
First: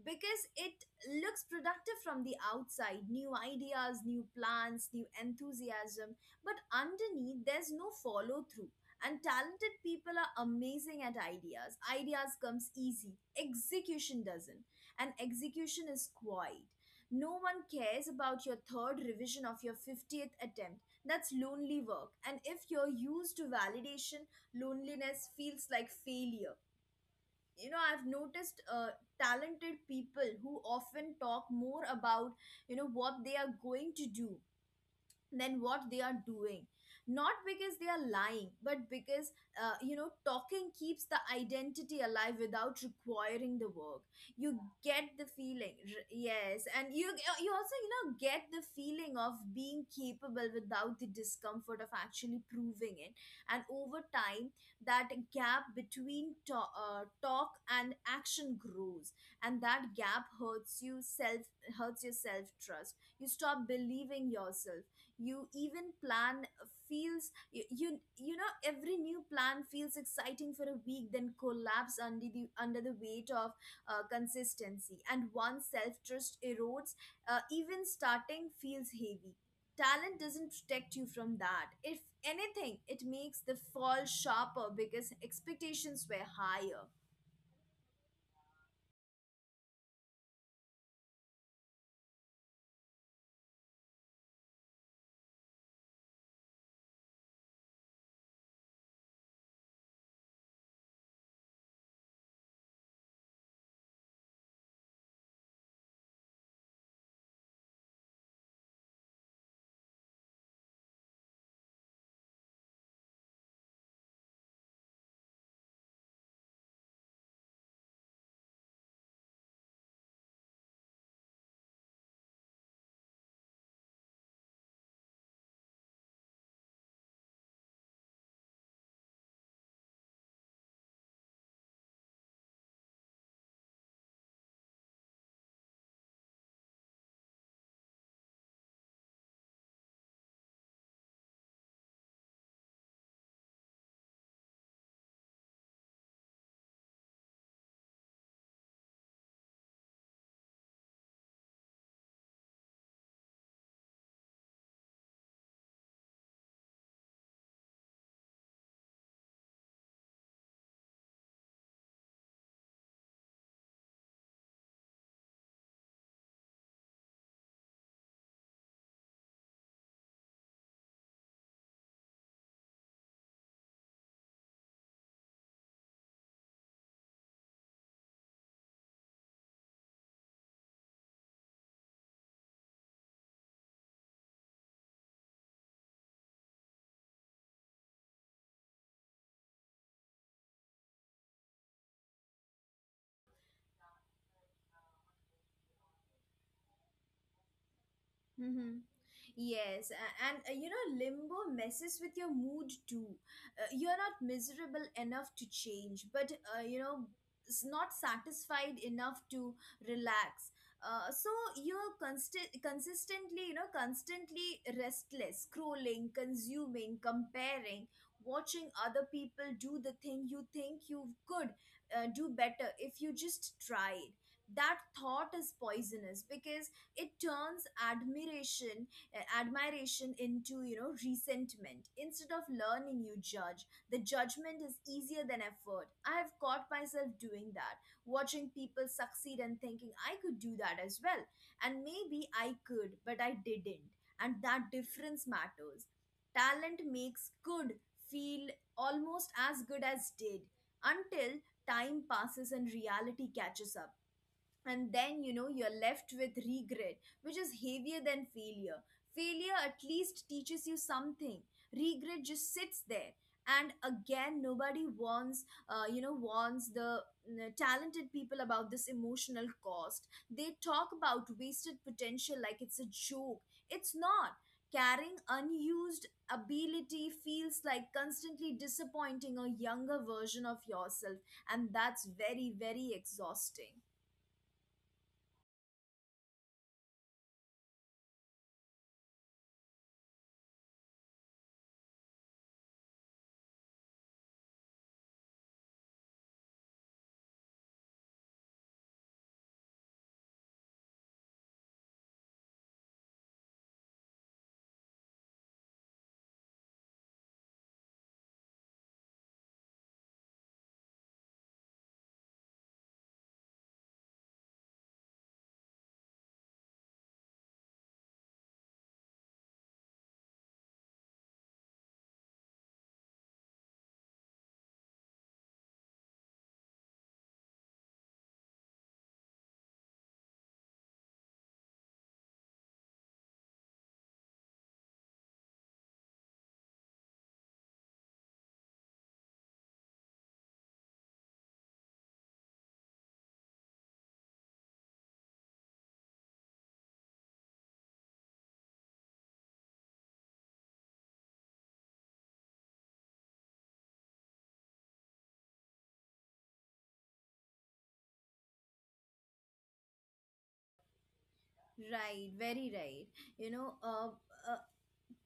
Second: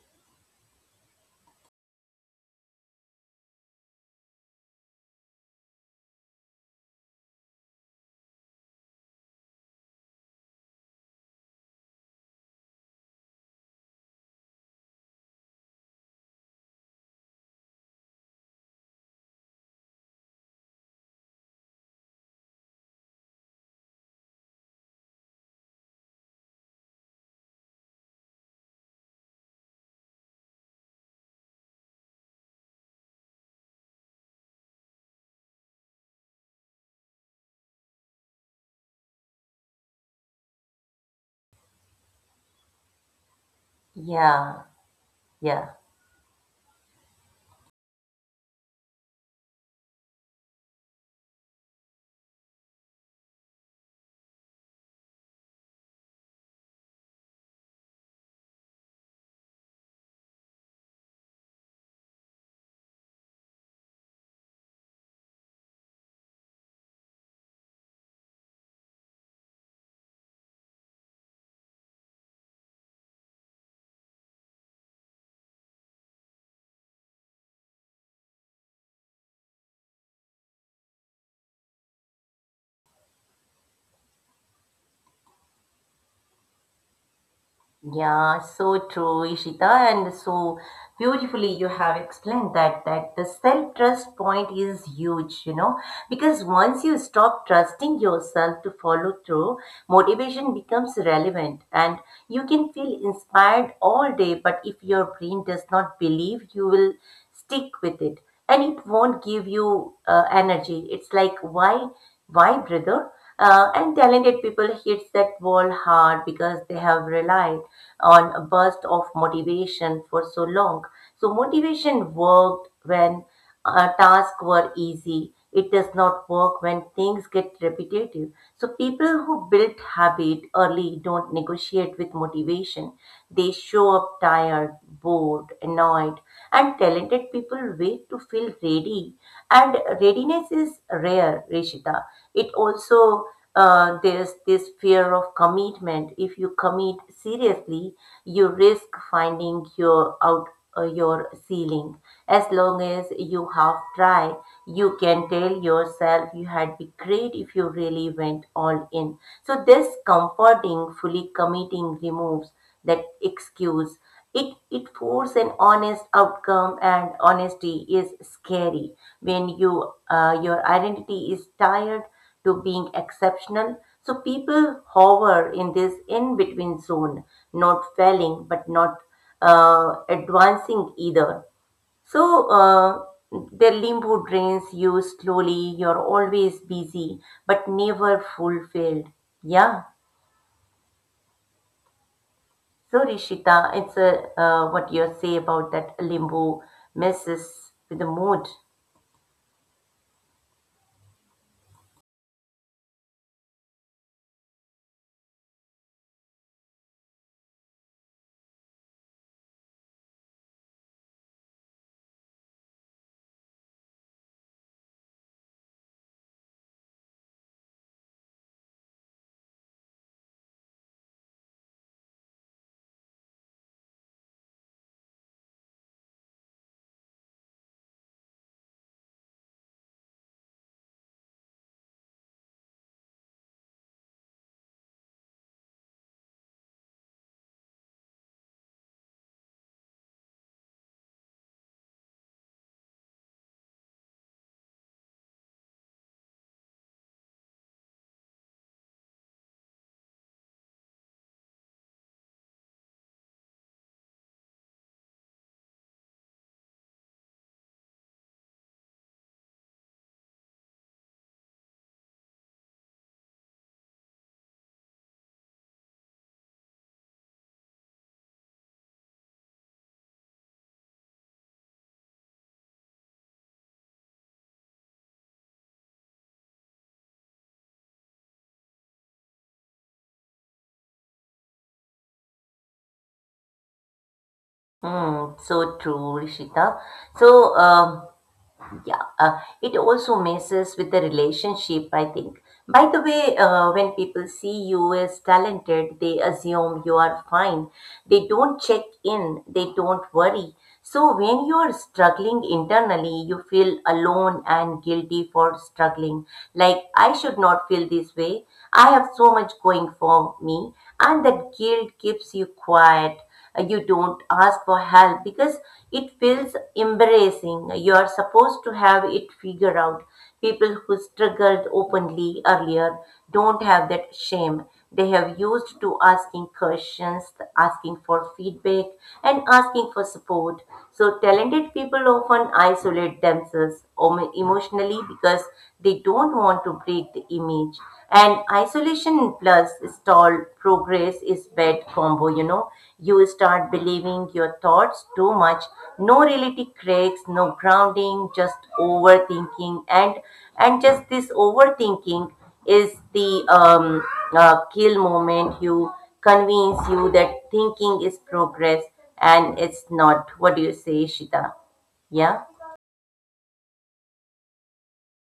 Speaker 1: because it looks productive from the outside: new ideas, new plans, new enthusiasm. But underneath, there's no follow through. And talented people are amazing at ideas. Ideas comes easy, execution doesn't. And execution is quiet. No one cares about your third revision of your 50th attempt. That's lonely work. And if you're used to validation, loneliness feels like failure. You know, I've noticed talented people who often talk more about, you know, what they are going to do than what they are doing, not because they are lying, but because you know, talking keeps the identity alive without requiring the work. You
Speaker 2: yeah,
Speaker 1: get the feeling
Speaker 2: yeah,
Speaker 1: yes, and you, you also, you know, get the feeling of being capable without the discomfort of actually proving it. And over time that gap between talk and action grows. And that gap hurts your self trust. You stop believing yourself. You even plan feels you, you you know every new plan feels exciting for a week, then collapse under the weight of consistency, and one's self-trust erodes. Even starting feels heavy. Talent doesn't protect you from that. If anything, it makes the fall sharper because expectations were higher.
Speaker 2: yeah. So true, Ishita, and so beautifully you have explained that that the self trust point is huge. You know, because once you stop trusting yourself to follow through, motivation becomes relevant, and you can feel inspired all day. But if your brain does not believe you will stick with it and it won't give you energy. It's like why brother. And talented people hits that wall hard because they have relied on a burst of motivation for so long. So motivation worked when tasks were easy. It does not work when things get repetitive. So, people who built habit early don't negotiate with motivation. They show up tired, bored, annoyed, and talented people wait to feel ready. And readiness is rare, Rishita. It also there's this fear of commitment. If you commit seriously, you risk finding your out your ceiling. As long as you half try, you can tell yourself you had be great if you really went all in. So this comforting, fully committing removes that excuse. It forces an honest outcome, and honesty is scary when you your identity is tired to being exceptional. So people hover in this in between zone, not failing but not advancing either. So their limbo drains you slowly, you're always busy but never fulfilled. Yeah. So Rishita, it's a, what you say about that limbo messes with the mood.
Speaker 1: Yes, and you know, limbo messes with your mood too. You're not miserable enough to change, but you know, not satisfied enough to relax. So you're consistently, you know, constantly restless, scrolling, consuming, comparing, watching other people do the thing you think you could do better if you just tried. That thought is poisonous because it turns admiration into, you know, resentment. Instead of learning, you judge. The judgment is easier than effort. I have caught myself doing that, watching people succeed and thinking I could do that as well. And maybe I could, but I didn't. And that difference matters. Talent makes good feel almost as good as did, until time passes and reality catches up. And then you know, you're left with regret, which is heavier than failure. Failure at least teaches you something. Regret just sits there. And again, nobody warns you know, warns the talented people about this emotional cost. They talk about wasted potential like it's a joke. It's not. Carrying unused ability feels like constantly disappointing a younger version of yourself, and that's very, very exhausting.
Speaker 2: Hmm, so true, Rishita. So, yeah, it also messes with the relationship, I think. By the way, when people see you as talented, they assume you are fine. They don't check in, they don't worry. So when you are struggling internally, you feel alone and guilty for struggling. Like, I should not feel this way. I have so much going for me. And that guilt keeps you quiet. You don't ask for help because it feels embarrassing. You are supposed to have it figured out. People who struggled openly earlier don't have that shame. They have used to asking questions, asking for feedback, and asking for support. So talented people often isolate themselves emotionally because they don't want to break the image. And isolation plus stalled progress is bad combo, you know. You start believing your thoughts too much. No reality cracks, no grounding, just overthinking. And just this overthinking is the kill moment. You convince you that thinking is progress, and it's not. What do you say, Ishita?
Speaker 1: Right,
Speaker 2: Yeah.
Speaker 1: very right. You know, uh,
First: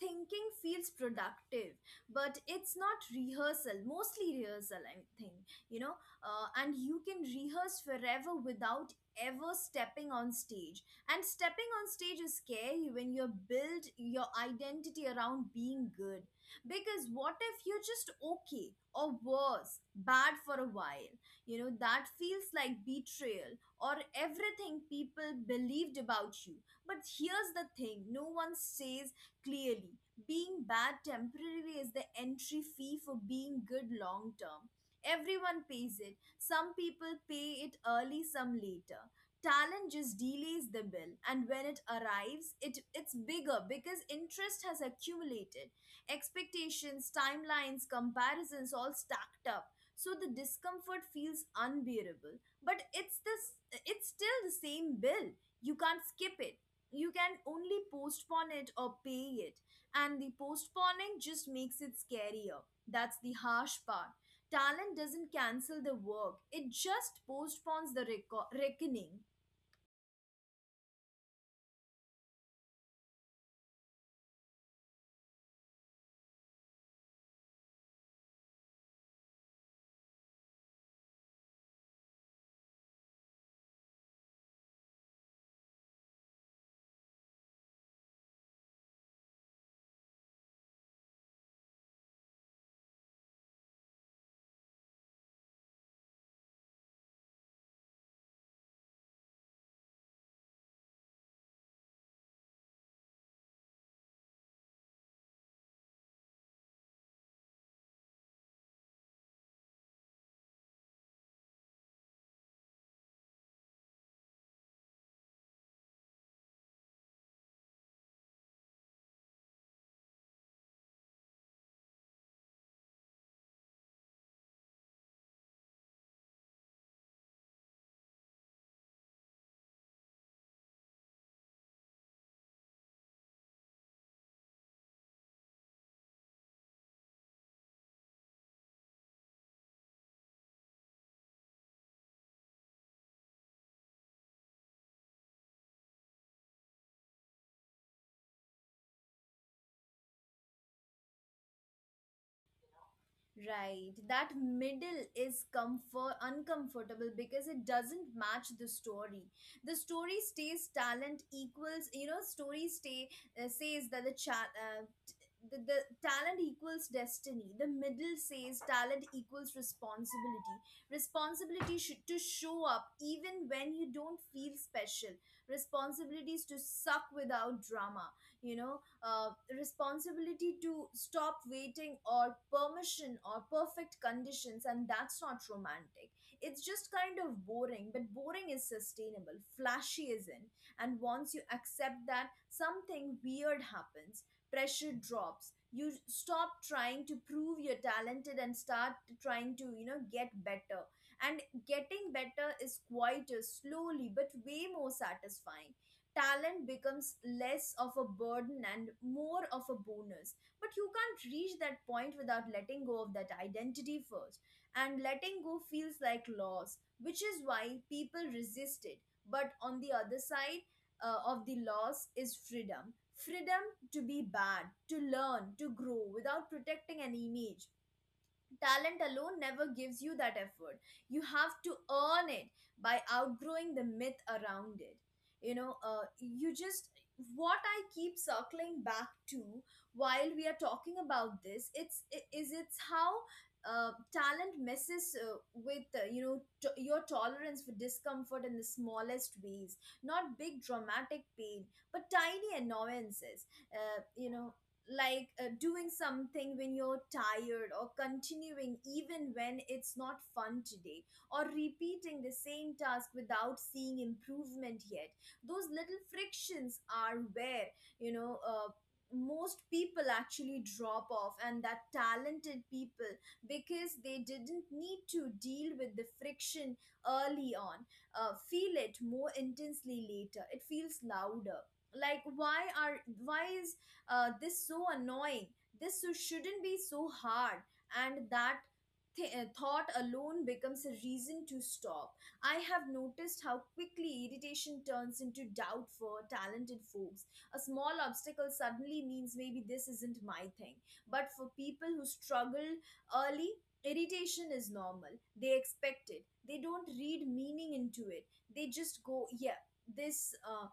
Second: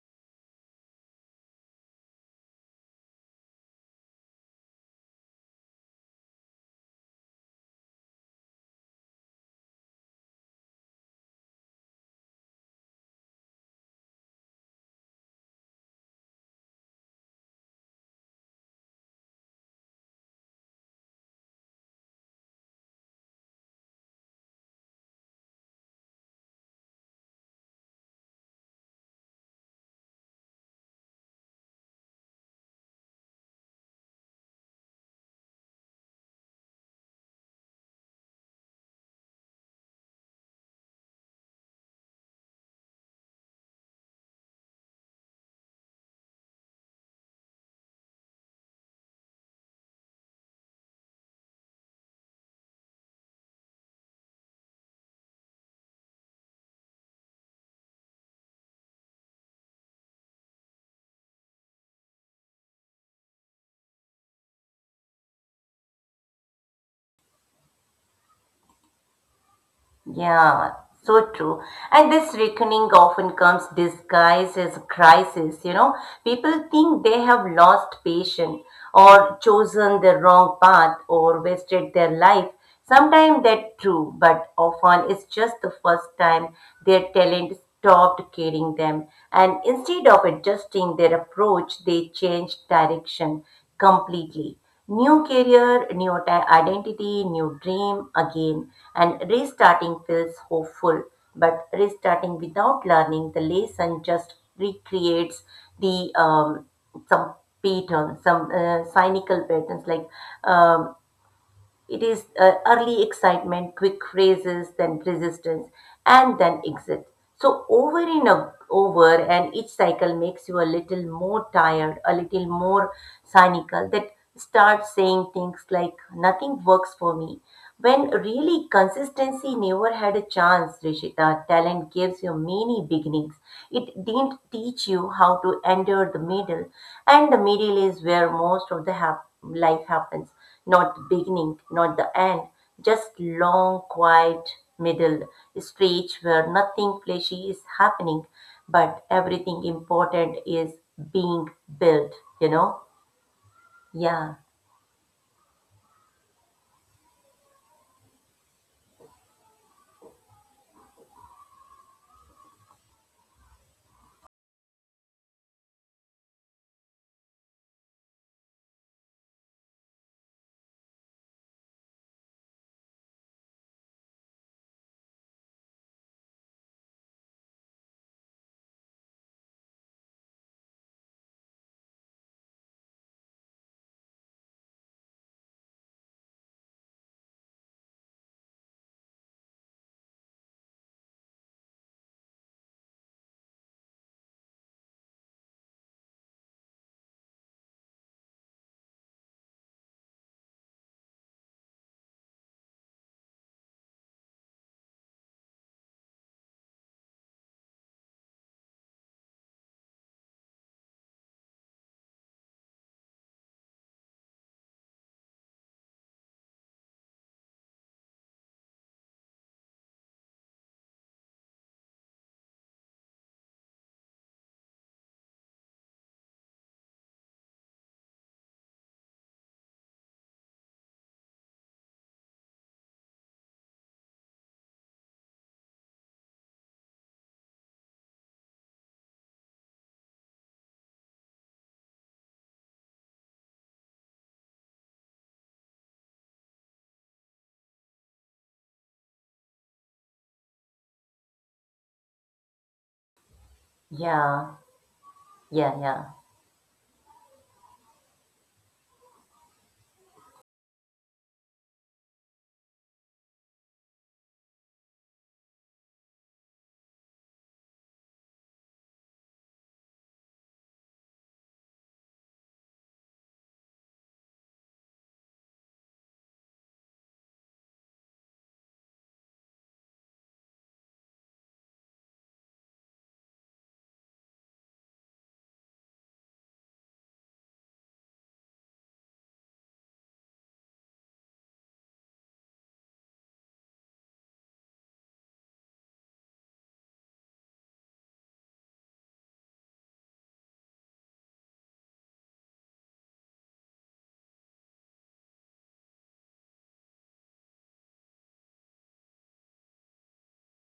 Speaker 1: thinking feels productive, but it's not rehearsal mostly rehearsal, I think, you know. And you can rehearse forever without ever stepping on stage. And stepping on stage is scary when you build your identity around being good, because what if you're just okay, or worse, bad for a while? You know, that feels like betrayal or everything people believed about you. But here's the thing no one says clearly: being bad temporarily is the entry fee for being good long term. Everyone pays it. Some people pay it early, some later. Talent just delays the bill, and when it arrives, it's bigger because interest has accumulated. Expectations, timelines, comparisons all stacked up. So the discomfort feels unbearable. But it's still the same bill. You can't skip it, you can only postpone it or pay it. And the postponing just makes it scarier. That's the harsh part. Talent doesn't cancel the work, it just postpones the reckoning.
Speaker 2: Yeah, so true. And this reckoning often comes disguised as a crisis. You know, people think they have lost patience or chosen the wrong path or wasted their life. Sometimes that's true, but often it's just the first time their talent stopped carrying them. And instead of adjusting their approach, they changed direction completely. New career, identity, new dream again, and restarting feels hopeful, but restarting without learning the lesson just recreates the some pattern, some cynical patterns like um, it is early excitement, quick raises, then resistance, and then exit. So over over, and each cycle makes you a little more tired, a little more cynical. That starts saying things like, "Nothing works for me," when really consistency never had a chance, Rishita. Talent gives you many beginnings. It didn't teach you how to endure the middle, and the middle is where most of the life happens. Not the beginning, not the end, just long, quiet middle stretch where nothing flashy is happening, but everything important is being built. You know?
Speaker 1: Right. That
Speaker 2: Yeah,
Speaker 1: middle is comfort uncomfortable because it doesn't match the story. The story stays talent equals you know story stay says that the chat t- the talent equals destiny. The middle says talent equals responsibility. Responsibility should to show up even when you don't feel special. Responsibilities to suck without drama. You know, uh, responsibility to stop waiting or permission or perfect conditions. And that's not romantic, it's just kind of boring. But boring is sustainable, flashy isn't. And once you accept that, something weird happens. Pressure drops. You stop trying to prove you're talented and start trying to, you know, get better. And getting better is quieter, slowly, but way more satisfying. Talent becomes less of a burden and more of a bonus. But you can't reach that point without letting go of that identity first. And letting go feels like loss, which is why people resist it. But on the other side of the loss is freedom, freedom to be bad, to learn, to grow without protecting an image. Talent alone never gives you that effort. You have to earn it by outgrowing the myth around it. You know, uh, you just, what I keep circling back to while we are talking about this, it's, I- is it's how talent messes with, your tolerance for discomfort in the smallest ways, not big dramatic pain, but tiny annoyances, uh, you
Speaker 2: yeah,
Speaker 1: know like
Speaker 2: yeah,
Speaker 1: doing
Speaker 2: yeah,
Speaker 1: something when you're tired, or continuing even when it's not fun today, or repeating the same task without seeing improvement yet. Those little frictions are where, you know uh, most people actually drop off, and that talented people, because they didn't need to deal with the friction early on, feel it more intensely later. It feels louder, like why is this so annoying, this so shouldn't be so hard, and that thought alone becomes a reason to stop. I have noticed how quickly irritation turns into doubt for talented folks. A small obstacle suddenly means maybe this isn't my thing. But for people who struggle early, irritation is normal. They expect it, they don't read meaning into it. They just go, yeah, this,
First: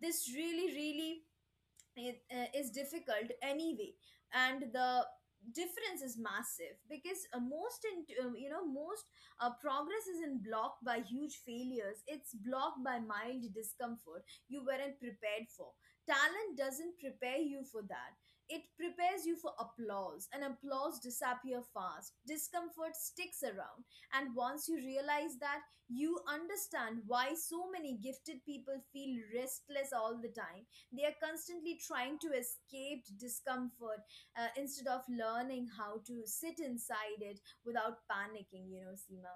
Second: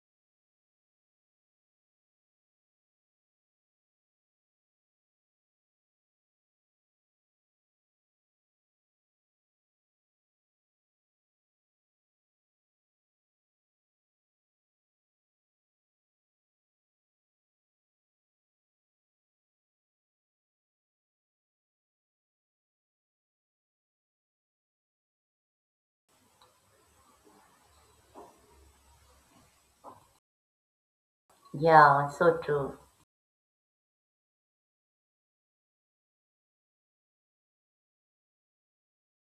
Speaker 1: this really really it is difficult anyway. And the difference is massive, because most, in, you know most progress isn't blocked by huge failures, it's blocked by mild discomfort you weren't prepared for. Talent doesn't prepare you for that. It prepares you for applause, and applause disappear fast. Discomfort sticks around. And once you realize that, you understand why so many gifted people feel restless all the time. They are constantly
Speaker 2: yeah.
Speaker 1: trying to
Speaker 2: So true.
Speaker 1: escape discomfort instead of learning how to sit inside it without panicking, you know, Seema.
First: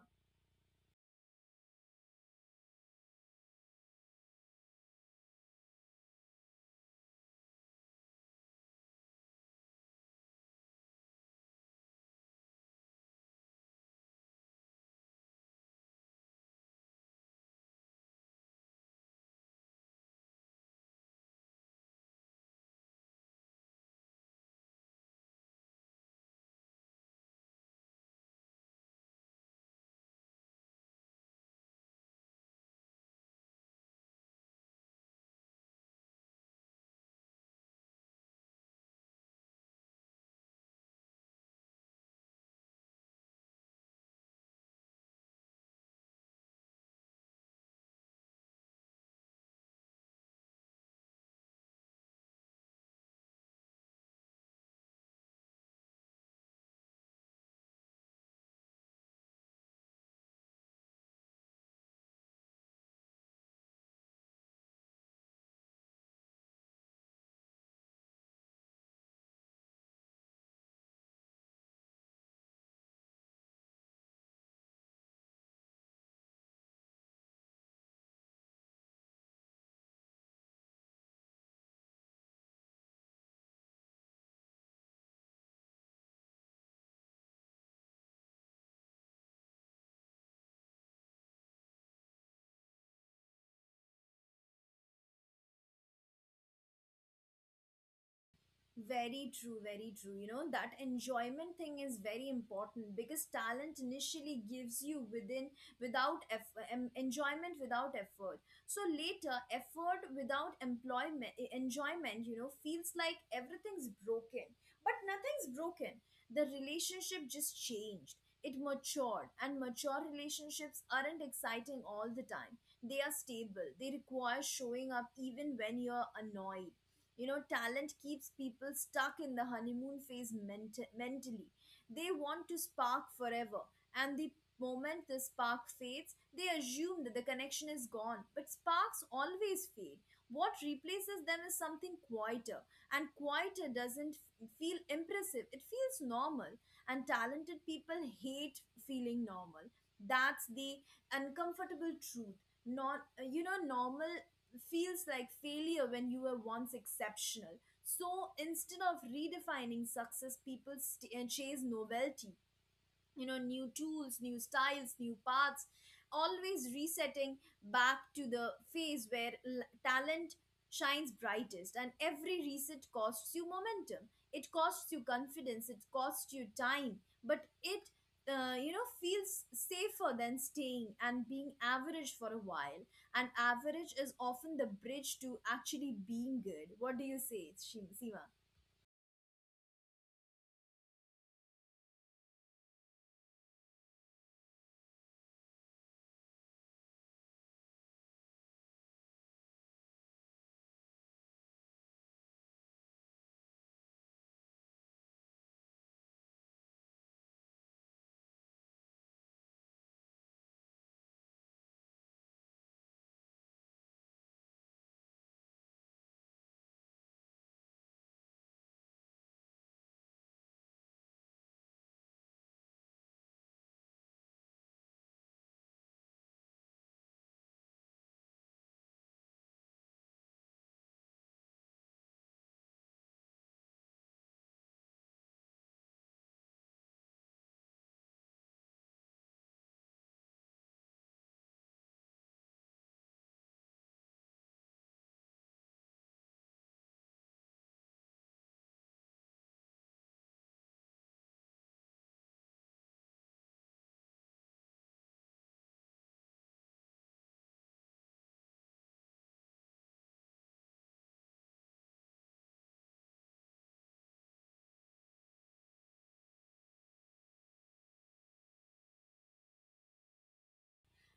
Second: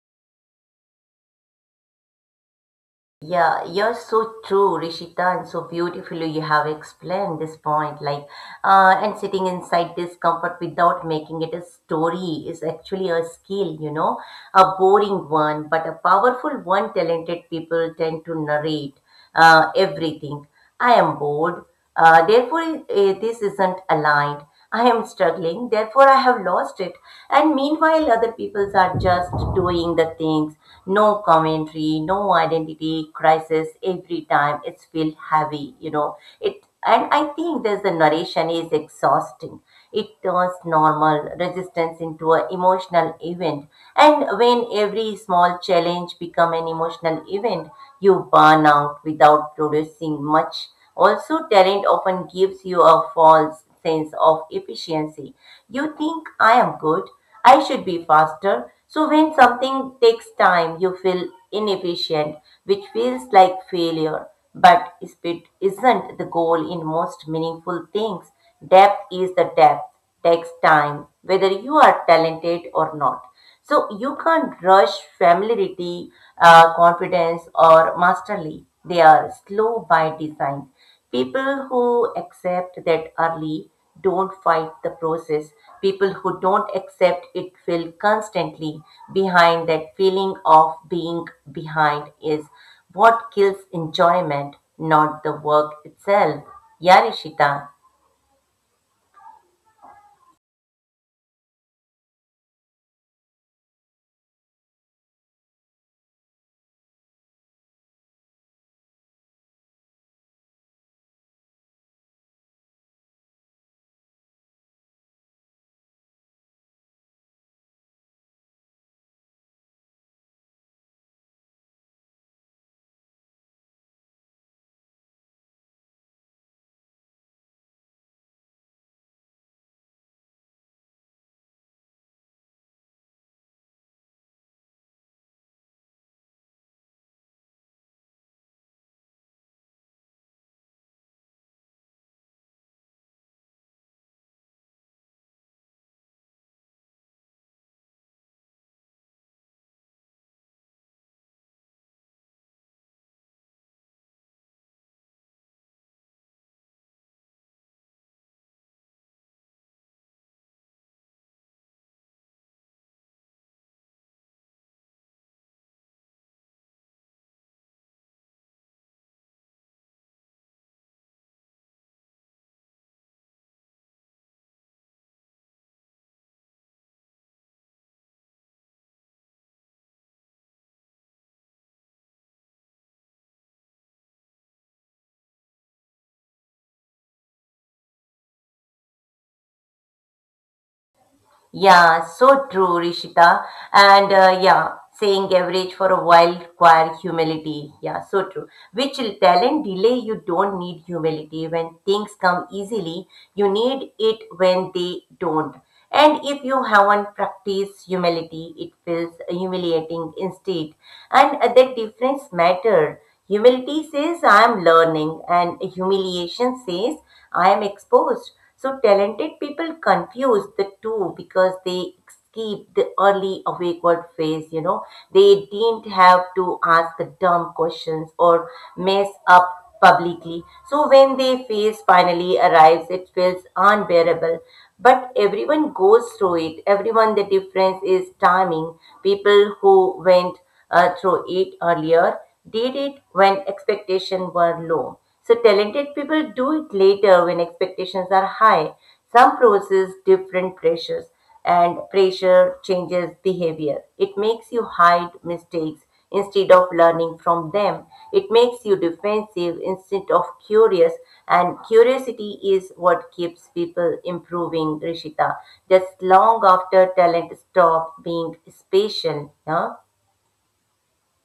Speaker 2: Yeah, you're so true, Rishita, and so beautifully you have explained this point. Like, and sitting inside discomfort without making it a story is actually a skill, you know, a boring one, but a powerful one. Talented people tend to narrate everything. I am bored. Therefore, this isn't aligned. I am struggling. Therefore, I have lost it. And meanwhile, other peoples are just doing the things. No commentary, no identity crisis. Every time it's feel heavy, you know. It and I think there's the narration is exhausting. It turns normal resistance into an emotional event. And when every small challenge becomes an emotional event, you burn out without producing much. Also, talent often gives you a false sense of efficiency. You think, I am good, I should be faster. So, when something takes time, you feel inefficient, which feels like failure. But speed isn't the goal in most meaningful things. Depth is the depth, takes time, whether you are talented or not. So you can't rush familiarity, confidence, or mastery. They are slow by design. People who accept that early don't fight the process. People who don't accept it feel constantly behind. That feeling of being behind is what kills enjoyment, not the work itself. Yeah, Rishita.
Speaker 1: Very true, very true. You know, that enjoyment thing is very important because talent initially gives you within without effort, enjoyment without effort. So later, effort without employment, e, enjoyment, you know, feels like everything's broken. But nothing's broken. The relationship just changed. It matured, and mature relationships aren't exciting all the time. They are stable. They require showing up even when you're annoyed. You know, talent keeps people stuck in the honeymoon phase mentally. They want to spark forever, and the moment the spark fades, they assume that the connection is gone. But sparks always fade. What replaces them is something quieter, and quieter doesn't feel impressive, it feels normal. And talented people hate feeling normal. That's the uncomfortable truth. Not, you know, normal feels like failure when you were once exceptional. So instead of redefining success, people chase novelty, you know, new tools, new styles, new paths, always resetting back to the phase where talent shines brightest. And every reset costs you momentum, it costs you confidence, it costs you time. But it, you know, feels safer than staying and being average for a while. And average is often the bridge to actually being good. What do you say, Seema?
Speaker 2: Yeah, so true, Rishita. And yeah, saying average for a while require humility. Yeah, so true. Which talent delay you don't need humility. When things come easily, you need it when they don't. And if you haven't practiced humility, it feels humiliating instead. And the difference matter. Humility says, I am learning, and humiliation says, I am exposed. So, talented people confuse the two because they skip the early awkward phase, you know. They didn't have to ask dumb questions or mess up publicly. So, when their phase finally arrives, it feels unbearable. But everyone goes through it. Everyone, the difference is timing. People who went through it earlier, did it when expectations were low. So talented people do it later when expectations are high. Some process different pressures and pressure changes behavior. It makes you hide mistakes instead of learning from them. It makes you defensive instead of curious. And curiosity is what keeps people improving, Rishita. Just long after talent stops being special. Yeah?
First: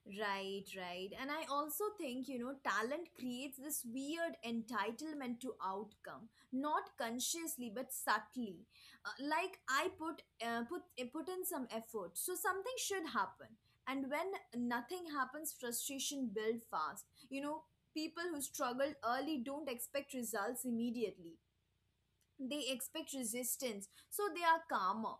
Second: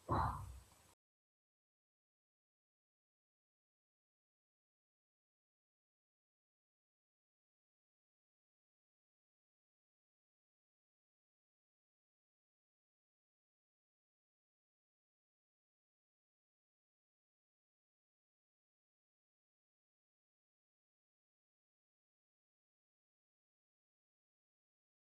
Speaker 1: Right, right. And I also think, you know, talent creates this weird entitlement to outcome, not consciously but subtly. Like I put in some effort, so something should happen. And when nothing happens, frustration builds fast. You know, people who struggled early don't expect results immediately, they expect resistance, so they are calmer.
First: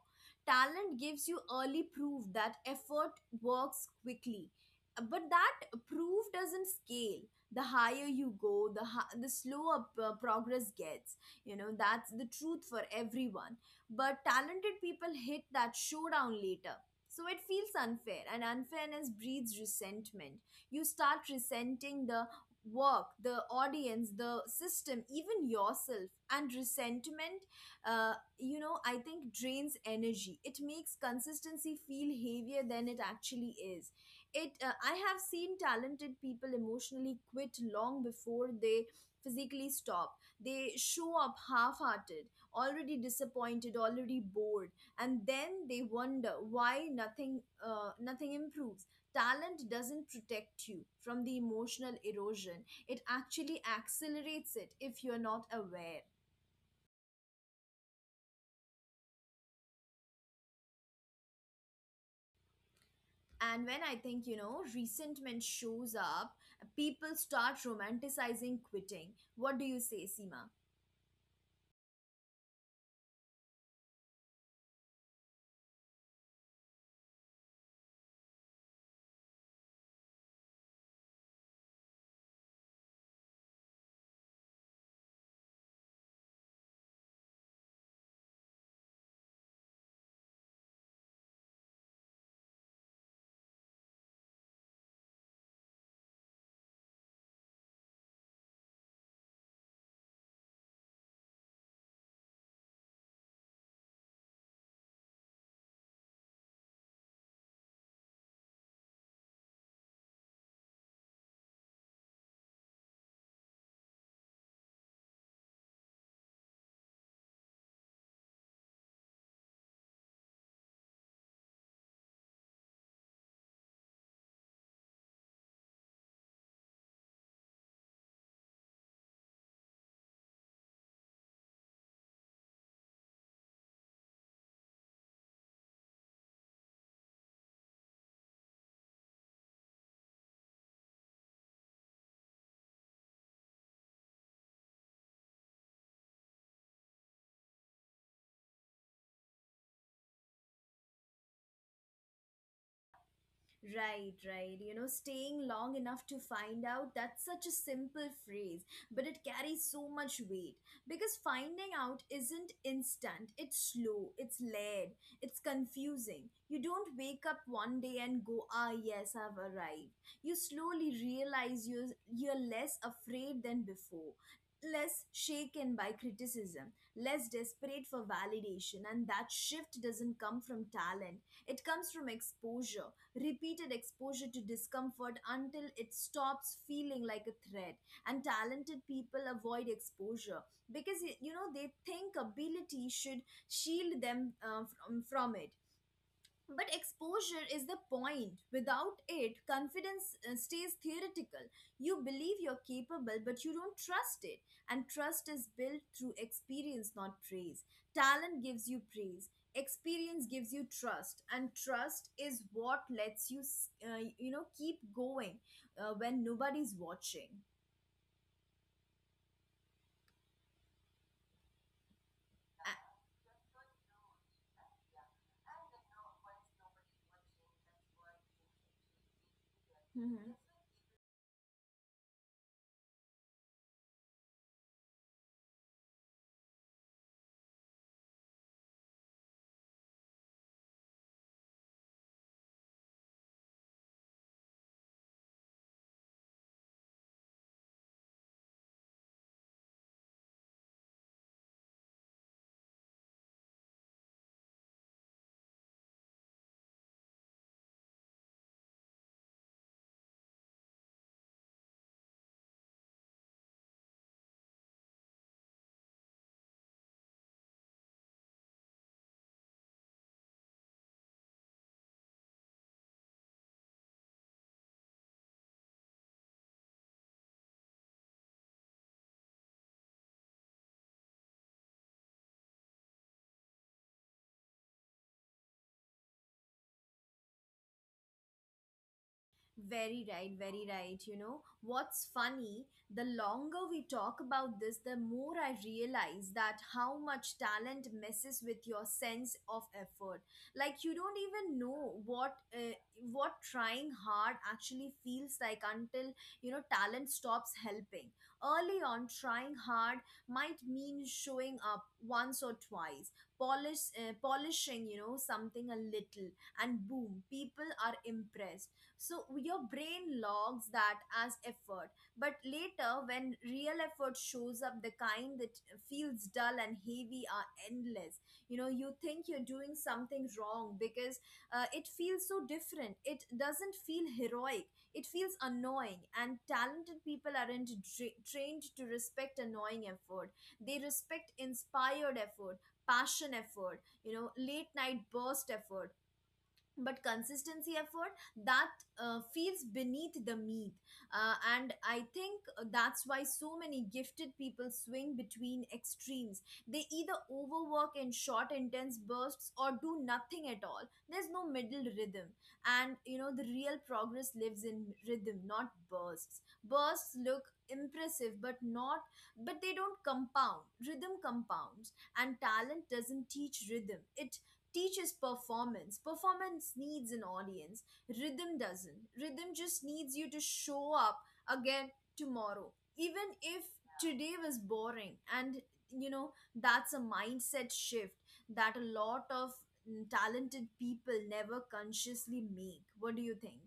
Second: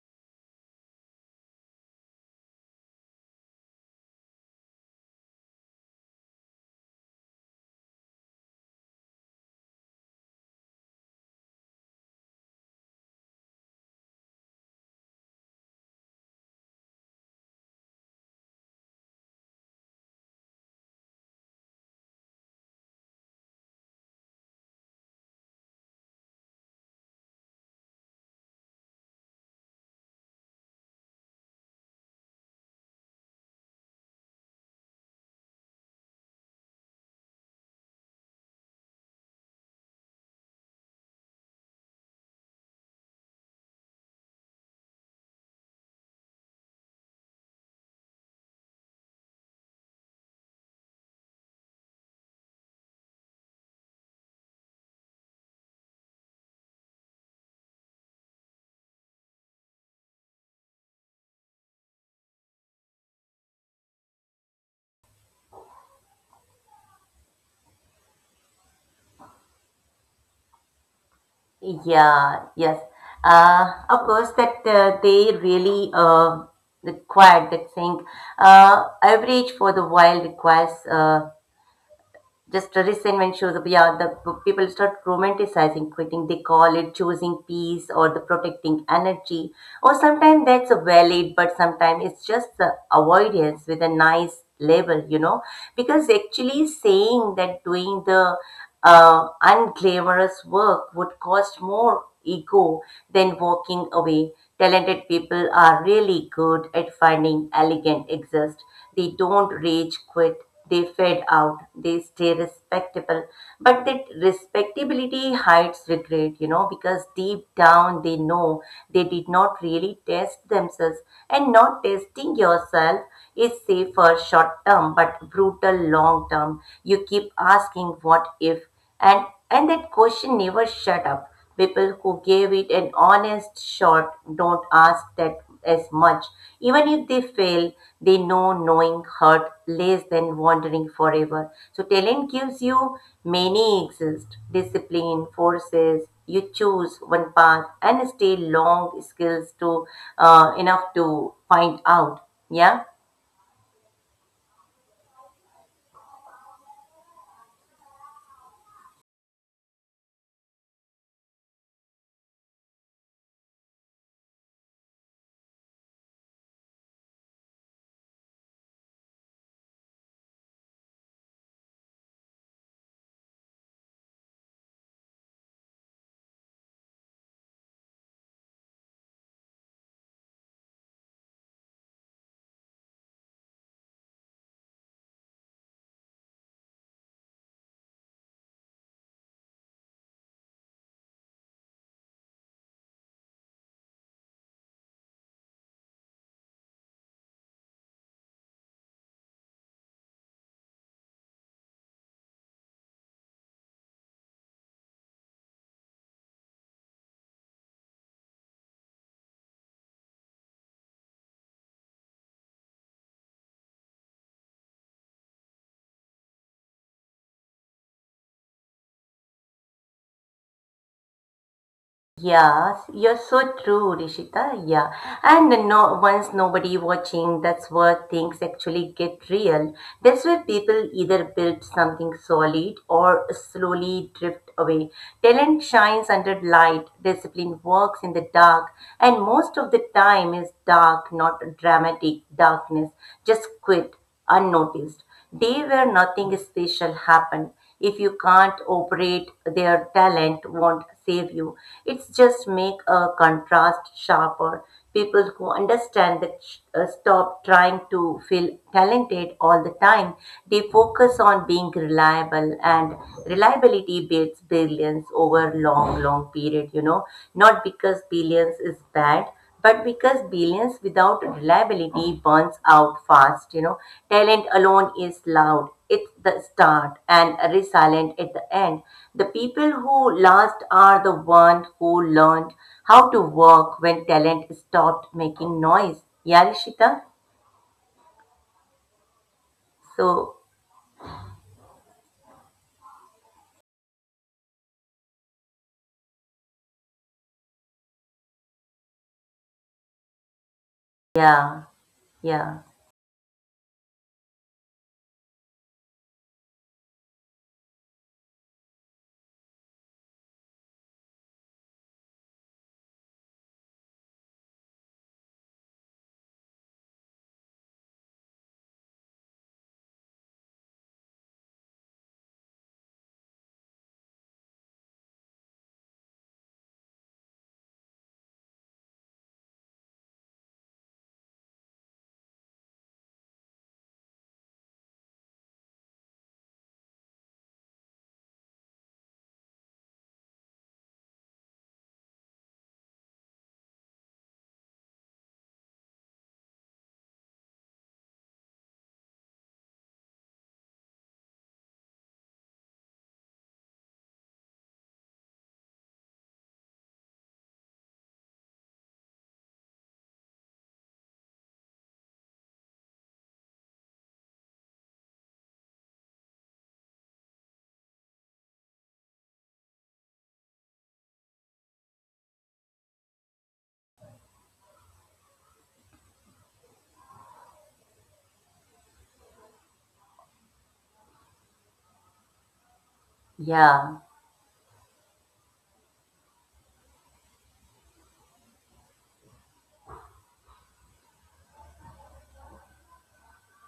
Speaker 1: Talent gives you early proof that effort works quickly, but that proof doesn't scale. The higher you go, the slower progress gets. You know, that's the truth for everyone. But talented people hit that showdown later. So it feels unfair, and unfairness breeds resentment. You start resenting the work, the audience, the system, even yourself. And resentment, uh, you know, I think drains energy. It makes consistency feel heavier than it actually is. It, I have seen talented people emotionally quit long before they physically stop. They show up half-hearted, already disappointed, already bored, and then they wonder why nothing improves. Talent doesn't protect you from the emotional erosion, it actually accelerates it if you're not aware. And when I think, you know, resentment shows up, people start romanticizing quitting. What do you say, Seema?
Speaker 2: Yeah, yes. Of course, that they really required that thing. Average for the while requires just the resentment shows up. Yeah, the people start romanticizing quitting. They call it choosing peace or the protecting energy. Or sometimes that's valid, but sometimes it's just the avoidance with a nice label, you know. Because actually saying that doing the unglamorous work would cost more ego than walking away. Talented people are really good at finding elegant exist, they don't rage quit, they fade out, they stay respectable. But that respectability hides regret, you know, because deep down they know they did not really test themselves. And not testing yourself is safer short term but brutal long term. You keep asking what if, and and that question never shut up. People who gave it an honest shot don't ask that as much. Even if they fail, they know knowing hurt less than wandering forever. So talent gives you many exist. Discipline forces you choose one path and stay long skills to enough to find out. Yeah.
Speaker 1: Right, right. You know, staying long enough to find out, that's such a simple phrase, but it carries so much weight. Because finding out isn't instant, it's slow, it's layered, it's confusing. You don't wake up one day and go, ah, yes, I've arrived. You slowly realize you're less afraid than before. Less shaken by criticism, less desperate for validation. And that shift doesn't come from talent. It comes from exposure, repeated exposure to discomfort until it stops feeling like a threat. And talented people avoid exposure because, you know, they think ability should shield them from it. But exposure is the point. Without it, confidence stays theoretical. You believe you're capable, but you don't trust it. And trust is built through experience, not praise. Talent gives you praise, experience gives you trust, and trust is what lets you, you know, keep going when nobody's watching.
Speaker 2: Yeah, you're so true, Rishita. Yeah. And no, once nobody watching, that's where things actually get real. That's
Speaker 1: Mm-hmm.
Speaker 2: where people either build something solid or slowly drift away. Talent shines under light, discipline works in the dark, and most of the time is dark, not dramatic darkness, just quit unnoticed day where nothing special happen. If you can't operate, their talent won't save you, it's just make a contrast sharper. People who understand that stop trying to feel talented all the time, they focus on being reliable, and reliability builds billions over long period, you know, not because billions is bad but because brilliance without reliability burns out fast, you know, talent alone is loud. It's the start and resilient at the end. The people who last are the ones who learned how to work when talent stopped making noise. Yeah, Rishita?
Speaker 1: Very right,
Speaker 2: So,
Speaker 1: very right. You know, what's funny, the longer we talk about this, the more I realize that how much talent messes with your sense of effort. Like you don't even
Speaker 2: yeah,
Speaker 1: know
Speaker 2: yeah,
Speaker 1: what trying hard actually feels like until, you know, talent stops helping. Early on, trying hard might mean showing up once or twice, polishing, you know, something a little, and boom, people are impressed. So your brain logs that as effort. But later, when real effort shows up, the kind that feels dull and heavy are endless, you know, you think you're doing something wrong, because it feels so different. It doesn't feel heroic, it feels annoying. And talented people aren't trained to respect annoying effort. They respect inspired effort, passion effort, you know, late night burst effort. But consistency effort, that, feels beneath the meat. And I think that's why so many gifted people swing between extremes. They either overwork in short intense bursts or do nothing at all. There's no middle rhythm. And you know, the real progress lives in rhythm, not bursts. Bursts look impressive but not But they don't compound. Rhythm compounds. And talent doesn't teach rhythm, it teaches performance. Performance needs an audience. Rhythm doesn't. Rhythm just needs you to show up again tomorrow. Even if
Speaker 2: yeah.
Speaker 1: today was boring, and you know, that's a mindset shift that a lot of talented people never consciously make. What do you think?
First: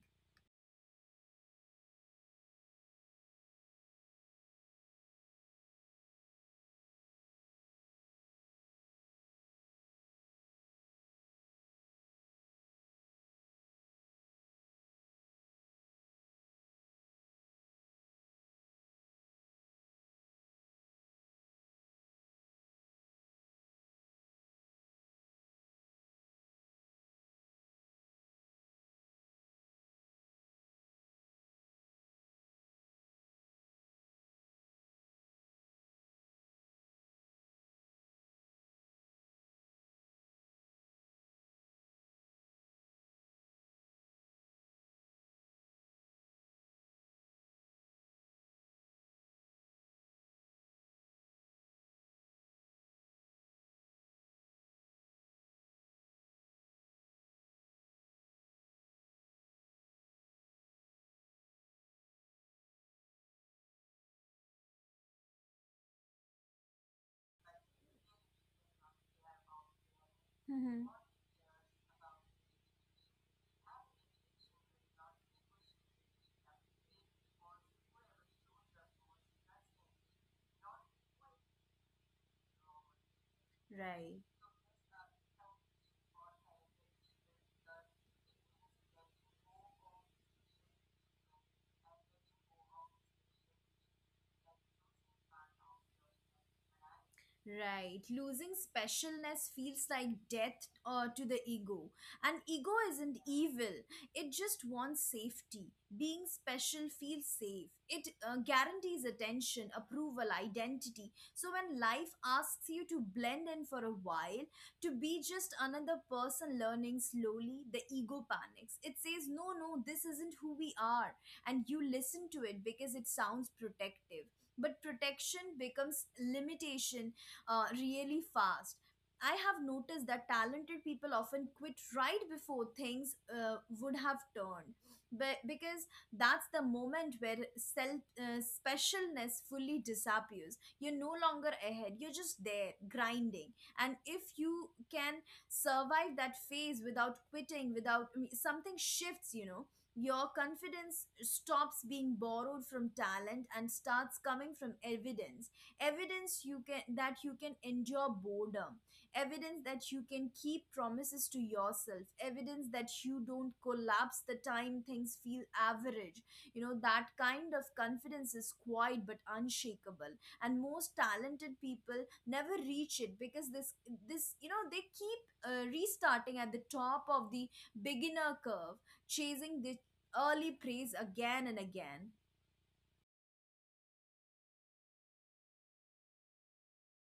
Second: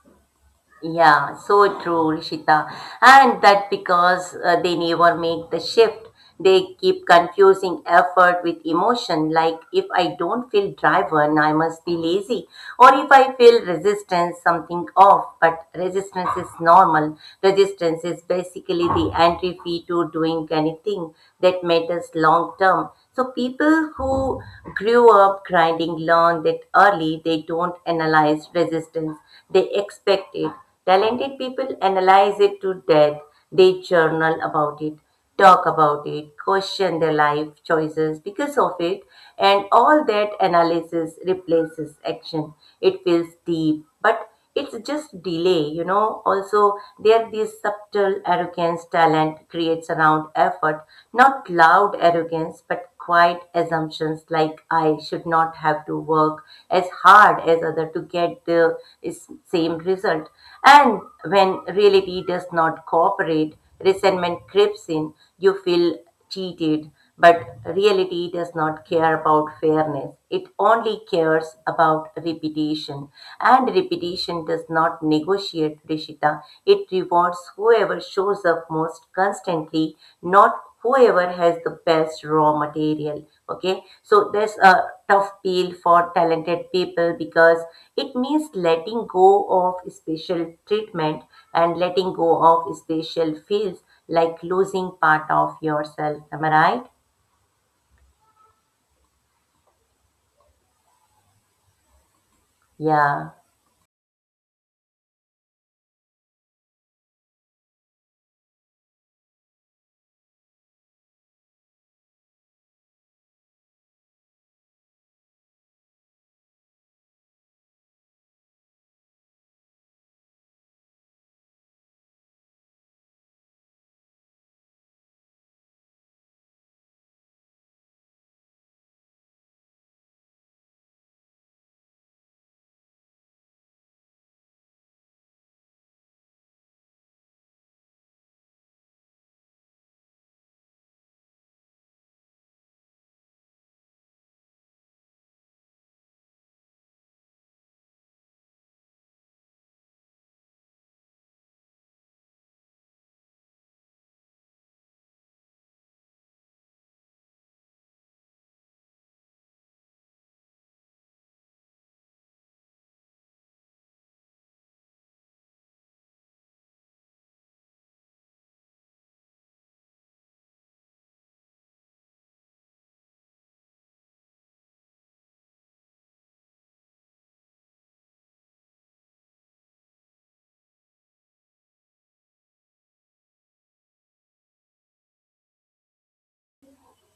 Speaker 2: Yeah, so true, Rishita. And that because they never make the shift, they keep confusing effort with emotion. Like, if I don't feel driven, I must be lazy. Or if I feel resistance, something off. But resistance is normal. Resistance is basically the entry fee to doing anything that matters long term. So people who grew up grinding learn that early, they don't analyze resistance, they expect it. Talented people analyze it to death. They journal about it, talk about it, question their life choices because of it, and all that analysis replaces action. It feels deep, but it's just delay, you know. Also, there this subtle arrogance talent creates around effort, not loud arrogance, but quiet assumptions like I should not have to work as hard as other to get the same result. And when reality does not cooperate, resentment creeps in. You feel cheated, but reality does not care about fairness. It
Speaker 1: Hmm.
Speaker 2: only cares about repetition. And repetition does not negotiate, Rishita. It rewards whoever shows up most constantly, not whoever has the best raw material. Okay, so
Speaker 1: Right.
Speaker 2: there's a tough peel for talented people because it means letting go of special treatment and letting go of special fields, like losing part of yourself. Am I right?
Speaker 1: Right. Losing specialness feels like death to the ego. And ego isn't
Speaker 2: Yeah,
Speaker 1: evil, it just wants safety. Being special feels safe. It guarantees attention, approval, identity. So when life asks you to blend in for a while, to be just another person learning slowly, the ego panics. It says, no, no, this isn't who we are. And you listen to it because it sounds protective, but protection becomes limitation really fast. I have noticed that talented people often quit right before things would have turned, but because that's the moment where self specialness fully disappears. You're no longer ahead; you're just there grinding. And if you can survive that phase without quitting, without I mean, something shifts, you know, your confidence stops being borrowed from talent and starts coming from evidence. Evidence you can that you can endure boredom, evidence that you can keep promises to yourself, evidence that you don't collapse the time things feel average. You know, that kind of confidence is quiet but unshakable. And most talented people never reach it because this, you know, they keep restarting at the top of the beginner curve, chasing the early praise again and again.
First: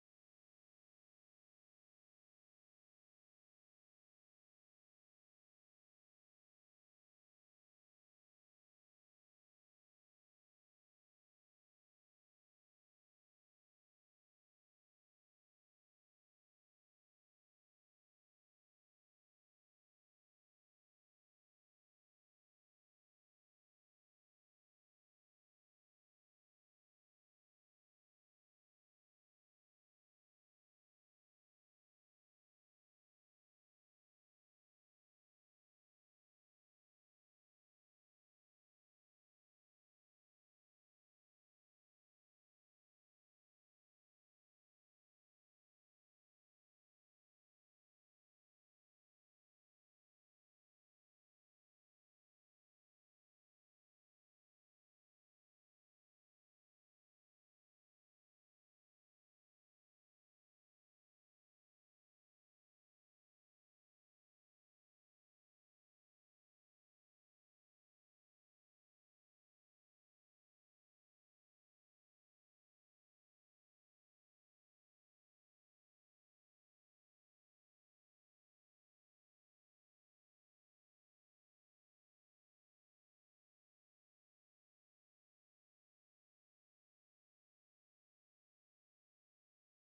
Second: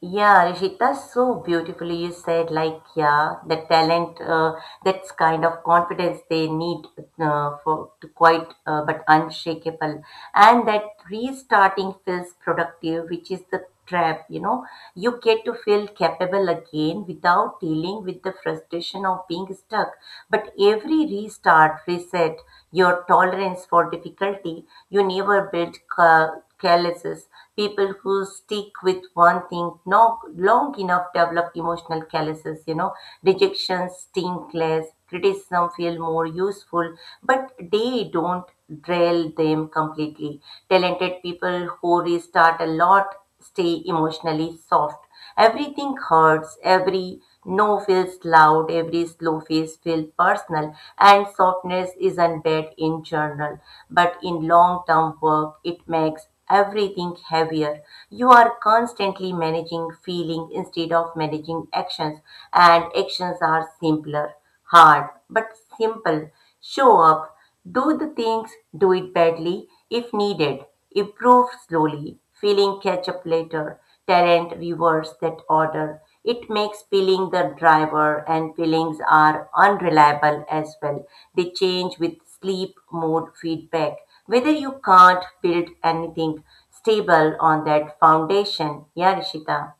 Speaker 2: yeah, Rishit, that's so beautifully you said, like, yeah, the talent, that's kind of confidence they need for to quite but unshakable. And that restarting feels productive, which is the trap, you know. You get to feel capable again without dealing with the frustration of being stuck. But every restart, reset, your tolerance for difficulty, you never built. Calluses. People who stick with one thing no, long enough develop emotional calluses, you know. Rejection sting less, criticism feel more useful, but they don't drill them completely. Talented people who restart a lot stay emotionally soft. Everything hurts, every no feels loud, every slow face feels personal, and softness isn't bad in general, but in long term work it makes everything heavier. You are constantly managing feeling instead of managing actions, and actions are simpler, hard, but simple. Show up, do the things, do it badly if needed, improve slowly, feeling catch up later. Talent viewers that order. It makes peeling the driver, and peelings are unreliable as well. They change with sleep mode feedback. Whether you can't build anything stable on that foundation. Yeah, Rishita.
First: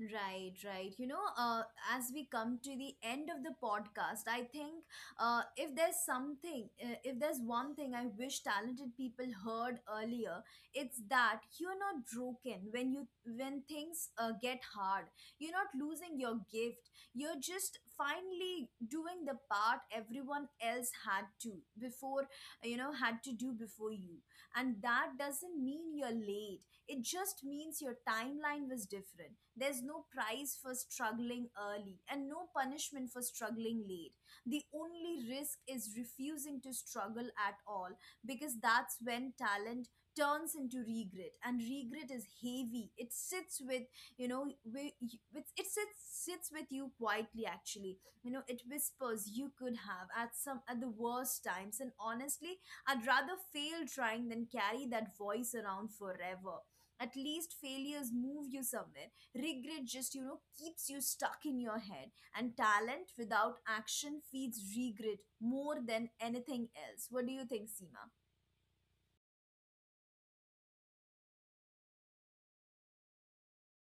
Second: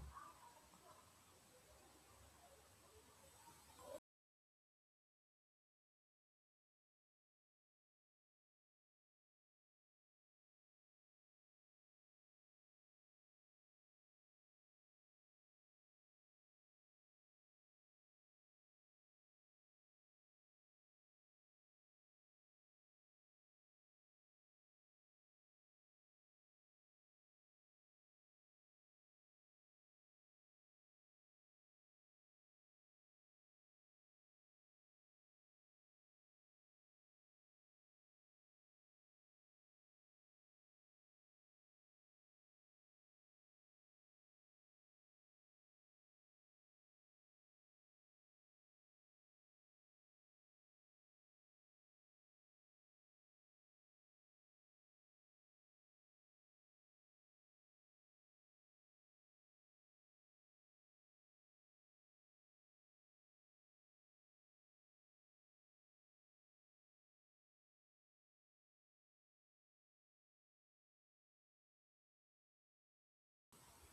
Speaker 1: Right, right. You know, as we come to the end of the podcast, I think, if there's one thing I wish talented people heard earlier, it's that you're not broken when you when things get hard. You're not losing your gift. You're just finally doing the part everyone else before, had to do before you. And that doesn't mean you're late. It just means your timeline was different. There's no prize for struggling early and no punishment for struggling late. The only risk is refusing to struggle at all, because that's when talent turns into regret. And regret is heavy. It sits with, you know with it sits sits with you quietly, actually, you know. It whispers, you could have, at some, at the worst times. And honestly, I'd rather fail trying than carry that voice around forever. At least failures move you somewhere, regret just, you know, keeps you stuck in your head. And talent without action feeds regret more than anything else. What do you think, Seema?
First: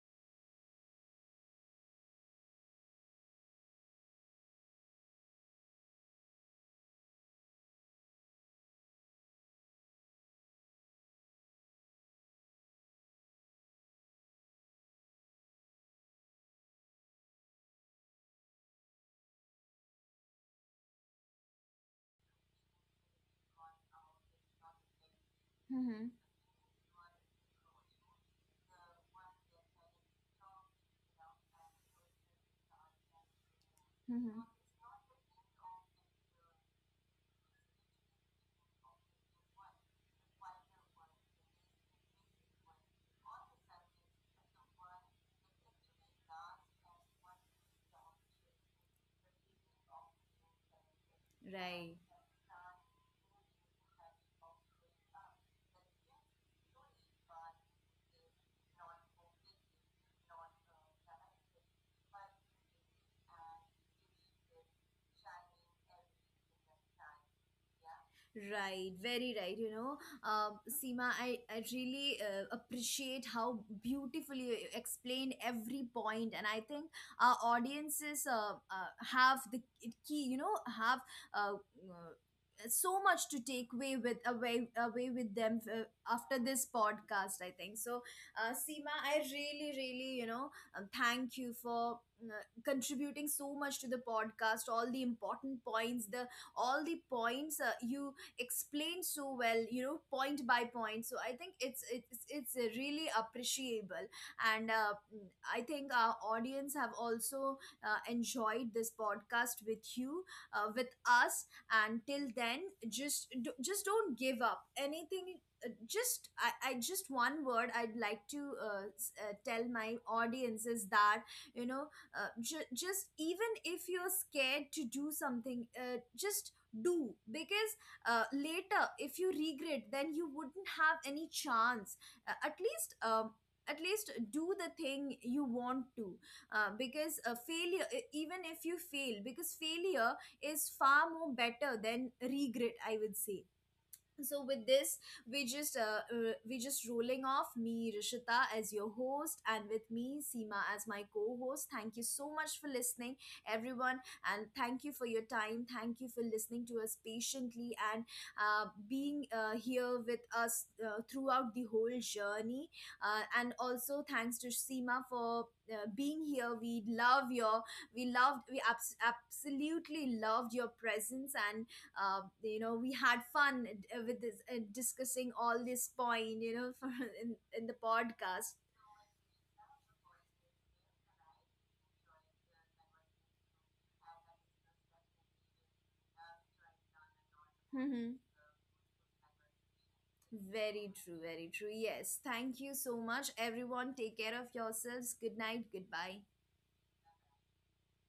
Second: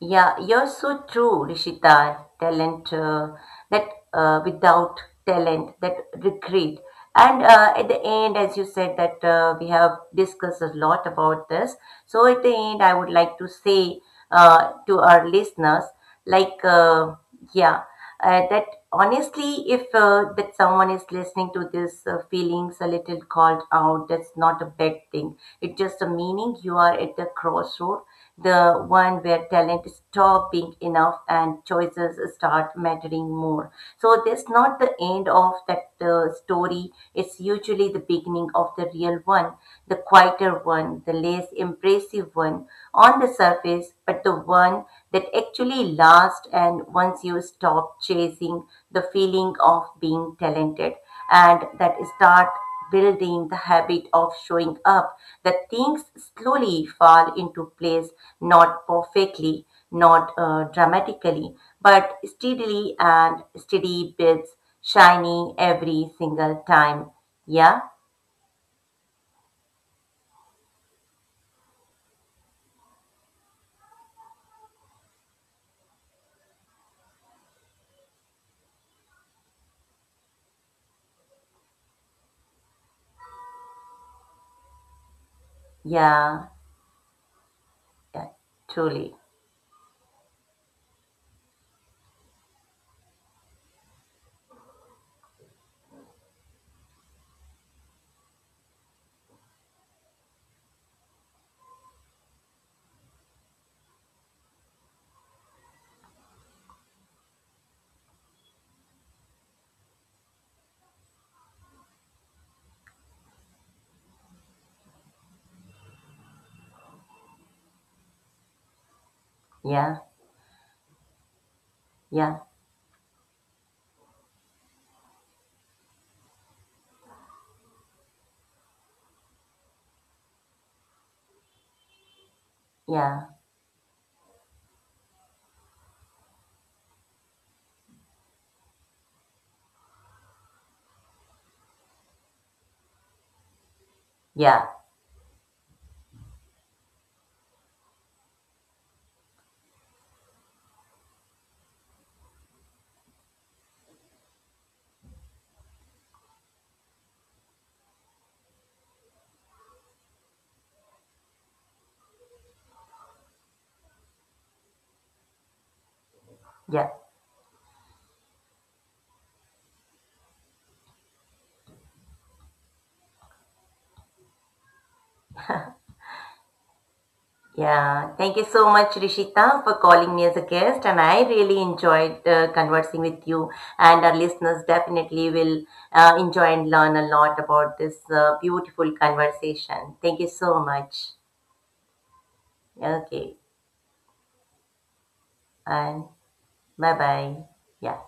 Speaker 2: Yeah, you're so true, Rishita. Talent, that without talent, that regret. And at the end, as you said, that we have discussed a lot about this. So at the end, I would like to say to our listeners like yeah, that honestly, if that someone is listening to this feelings a little called out, that's not a bad thing, it's just a
Speaker 1: Mm-hmm.
Speaker 2: meaning you are at the crossroad, the one where talent stop being enough and choices start mattering more. So that's not the end of that story, it's usually the beginning of the real one, the quieter one, the less impressive one on the surface, but the one that actually lasts. And once you stop chasing the feeling of being talented and that start building the habit of showing up, that things slowly fall into place, not perfectly, not dramatically, but steadily, and steady bits shiny every single time. Yeah,
Speaker 1: Right, very right. You know, Seema, I really appreciate how beautifully you explained every point, and I think our audiences have the key. You know, have uh, so much to take away with away away with them after
Speaker 2: yeah,
Speaker 1: this podcast. I think so,
Speaker 2: yeah,
Speaker 1: Seema.
Speaker 2: truly.
Speaker 1: I really, really, you know, thank you for. Contributing so much to the podcast, all the important points, the all the points you explained so well, you know, point by point. So I think it's really appreciable. And I think our audience have also enjoyed this podcast with you with us. And till then, just don't give up anything. I just one word I'd like to tell my
Speaker 2: Yeah,
Speaker 1: audience is that, you know,
Speaker 2: yeah,
Speaker 1: just even if you're scared to do something, just do, because later if you regret, then you wouldn't have any chance. At least,
Speaker 2: yeah.
Speaker 1: at least do the thing you want to, because, even if you fail, because failure is far more better than regret, I would say. So
Speaker 2: Yeah,
Speaker 1: with this, we just rolling off. Me, Rishita, as your host, and with me, Seema, as my co-host. Thank you so much for listening, everyone, and thank you for your time. Thank you for listening to us patiently, and being here with us throughout the whole journey. And also thanks to Seema for being here. We
Speaker 2: yeah,
Speaker 1: love your, we loved we abs- absolutely loved your presence. And you know, we had fun with this, discussing all this point, you know in the
Speaker 2: yeah. Thank you
Speaker 1: podcast.
Speaker 2: so much, Rishita, for calling me as a guest. And I really enjoyed conversing with you. And our listeners definitely will enjoy and learn a lot about this
Speaker 1: Mhm.
Speaker 2: beautiful conversation. Thank you so
Speaker 1: Very
Speaker 2: much.
Speaker 1: true, very true. Yes, thank you so much,
Speaker 2: Okay,
Speaker 1: everyone. Take care of yourselves. Good night.
Speaker 2: and
Speaker 1: Goodbye.
Speaker 2: bye bye. Yeah.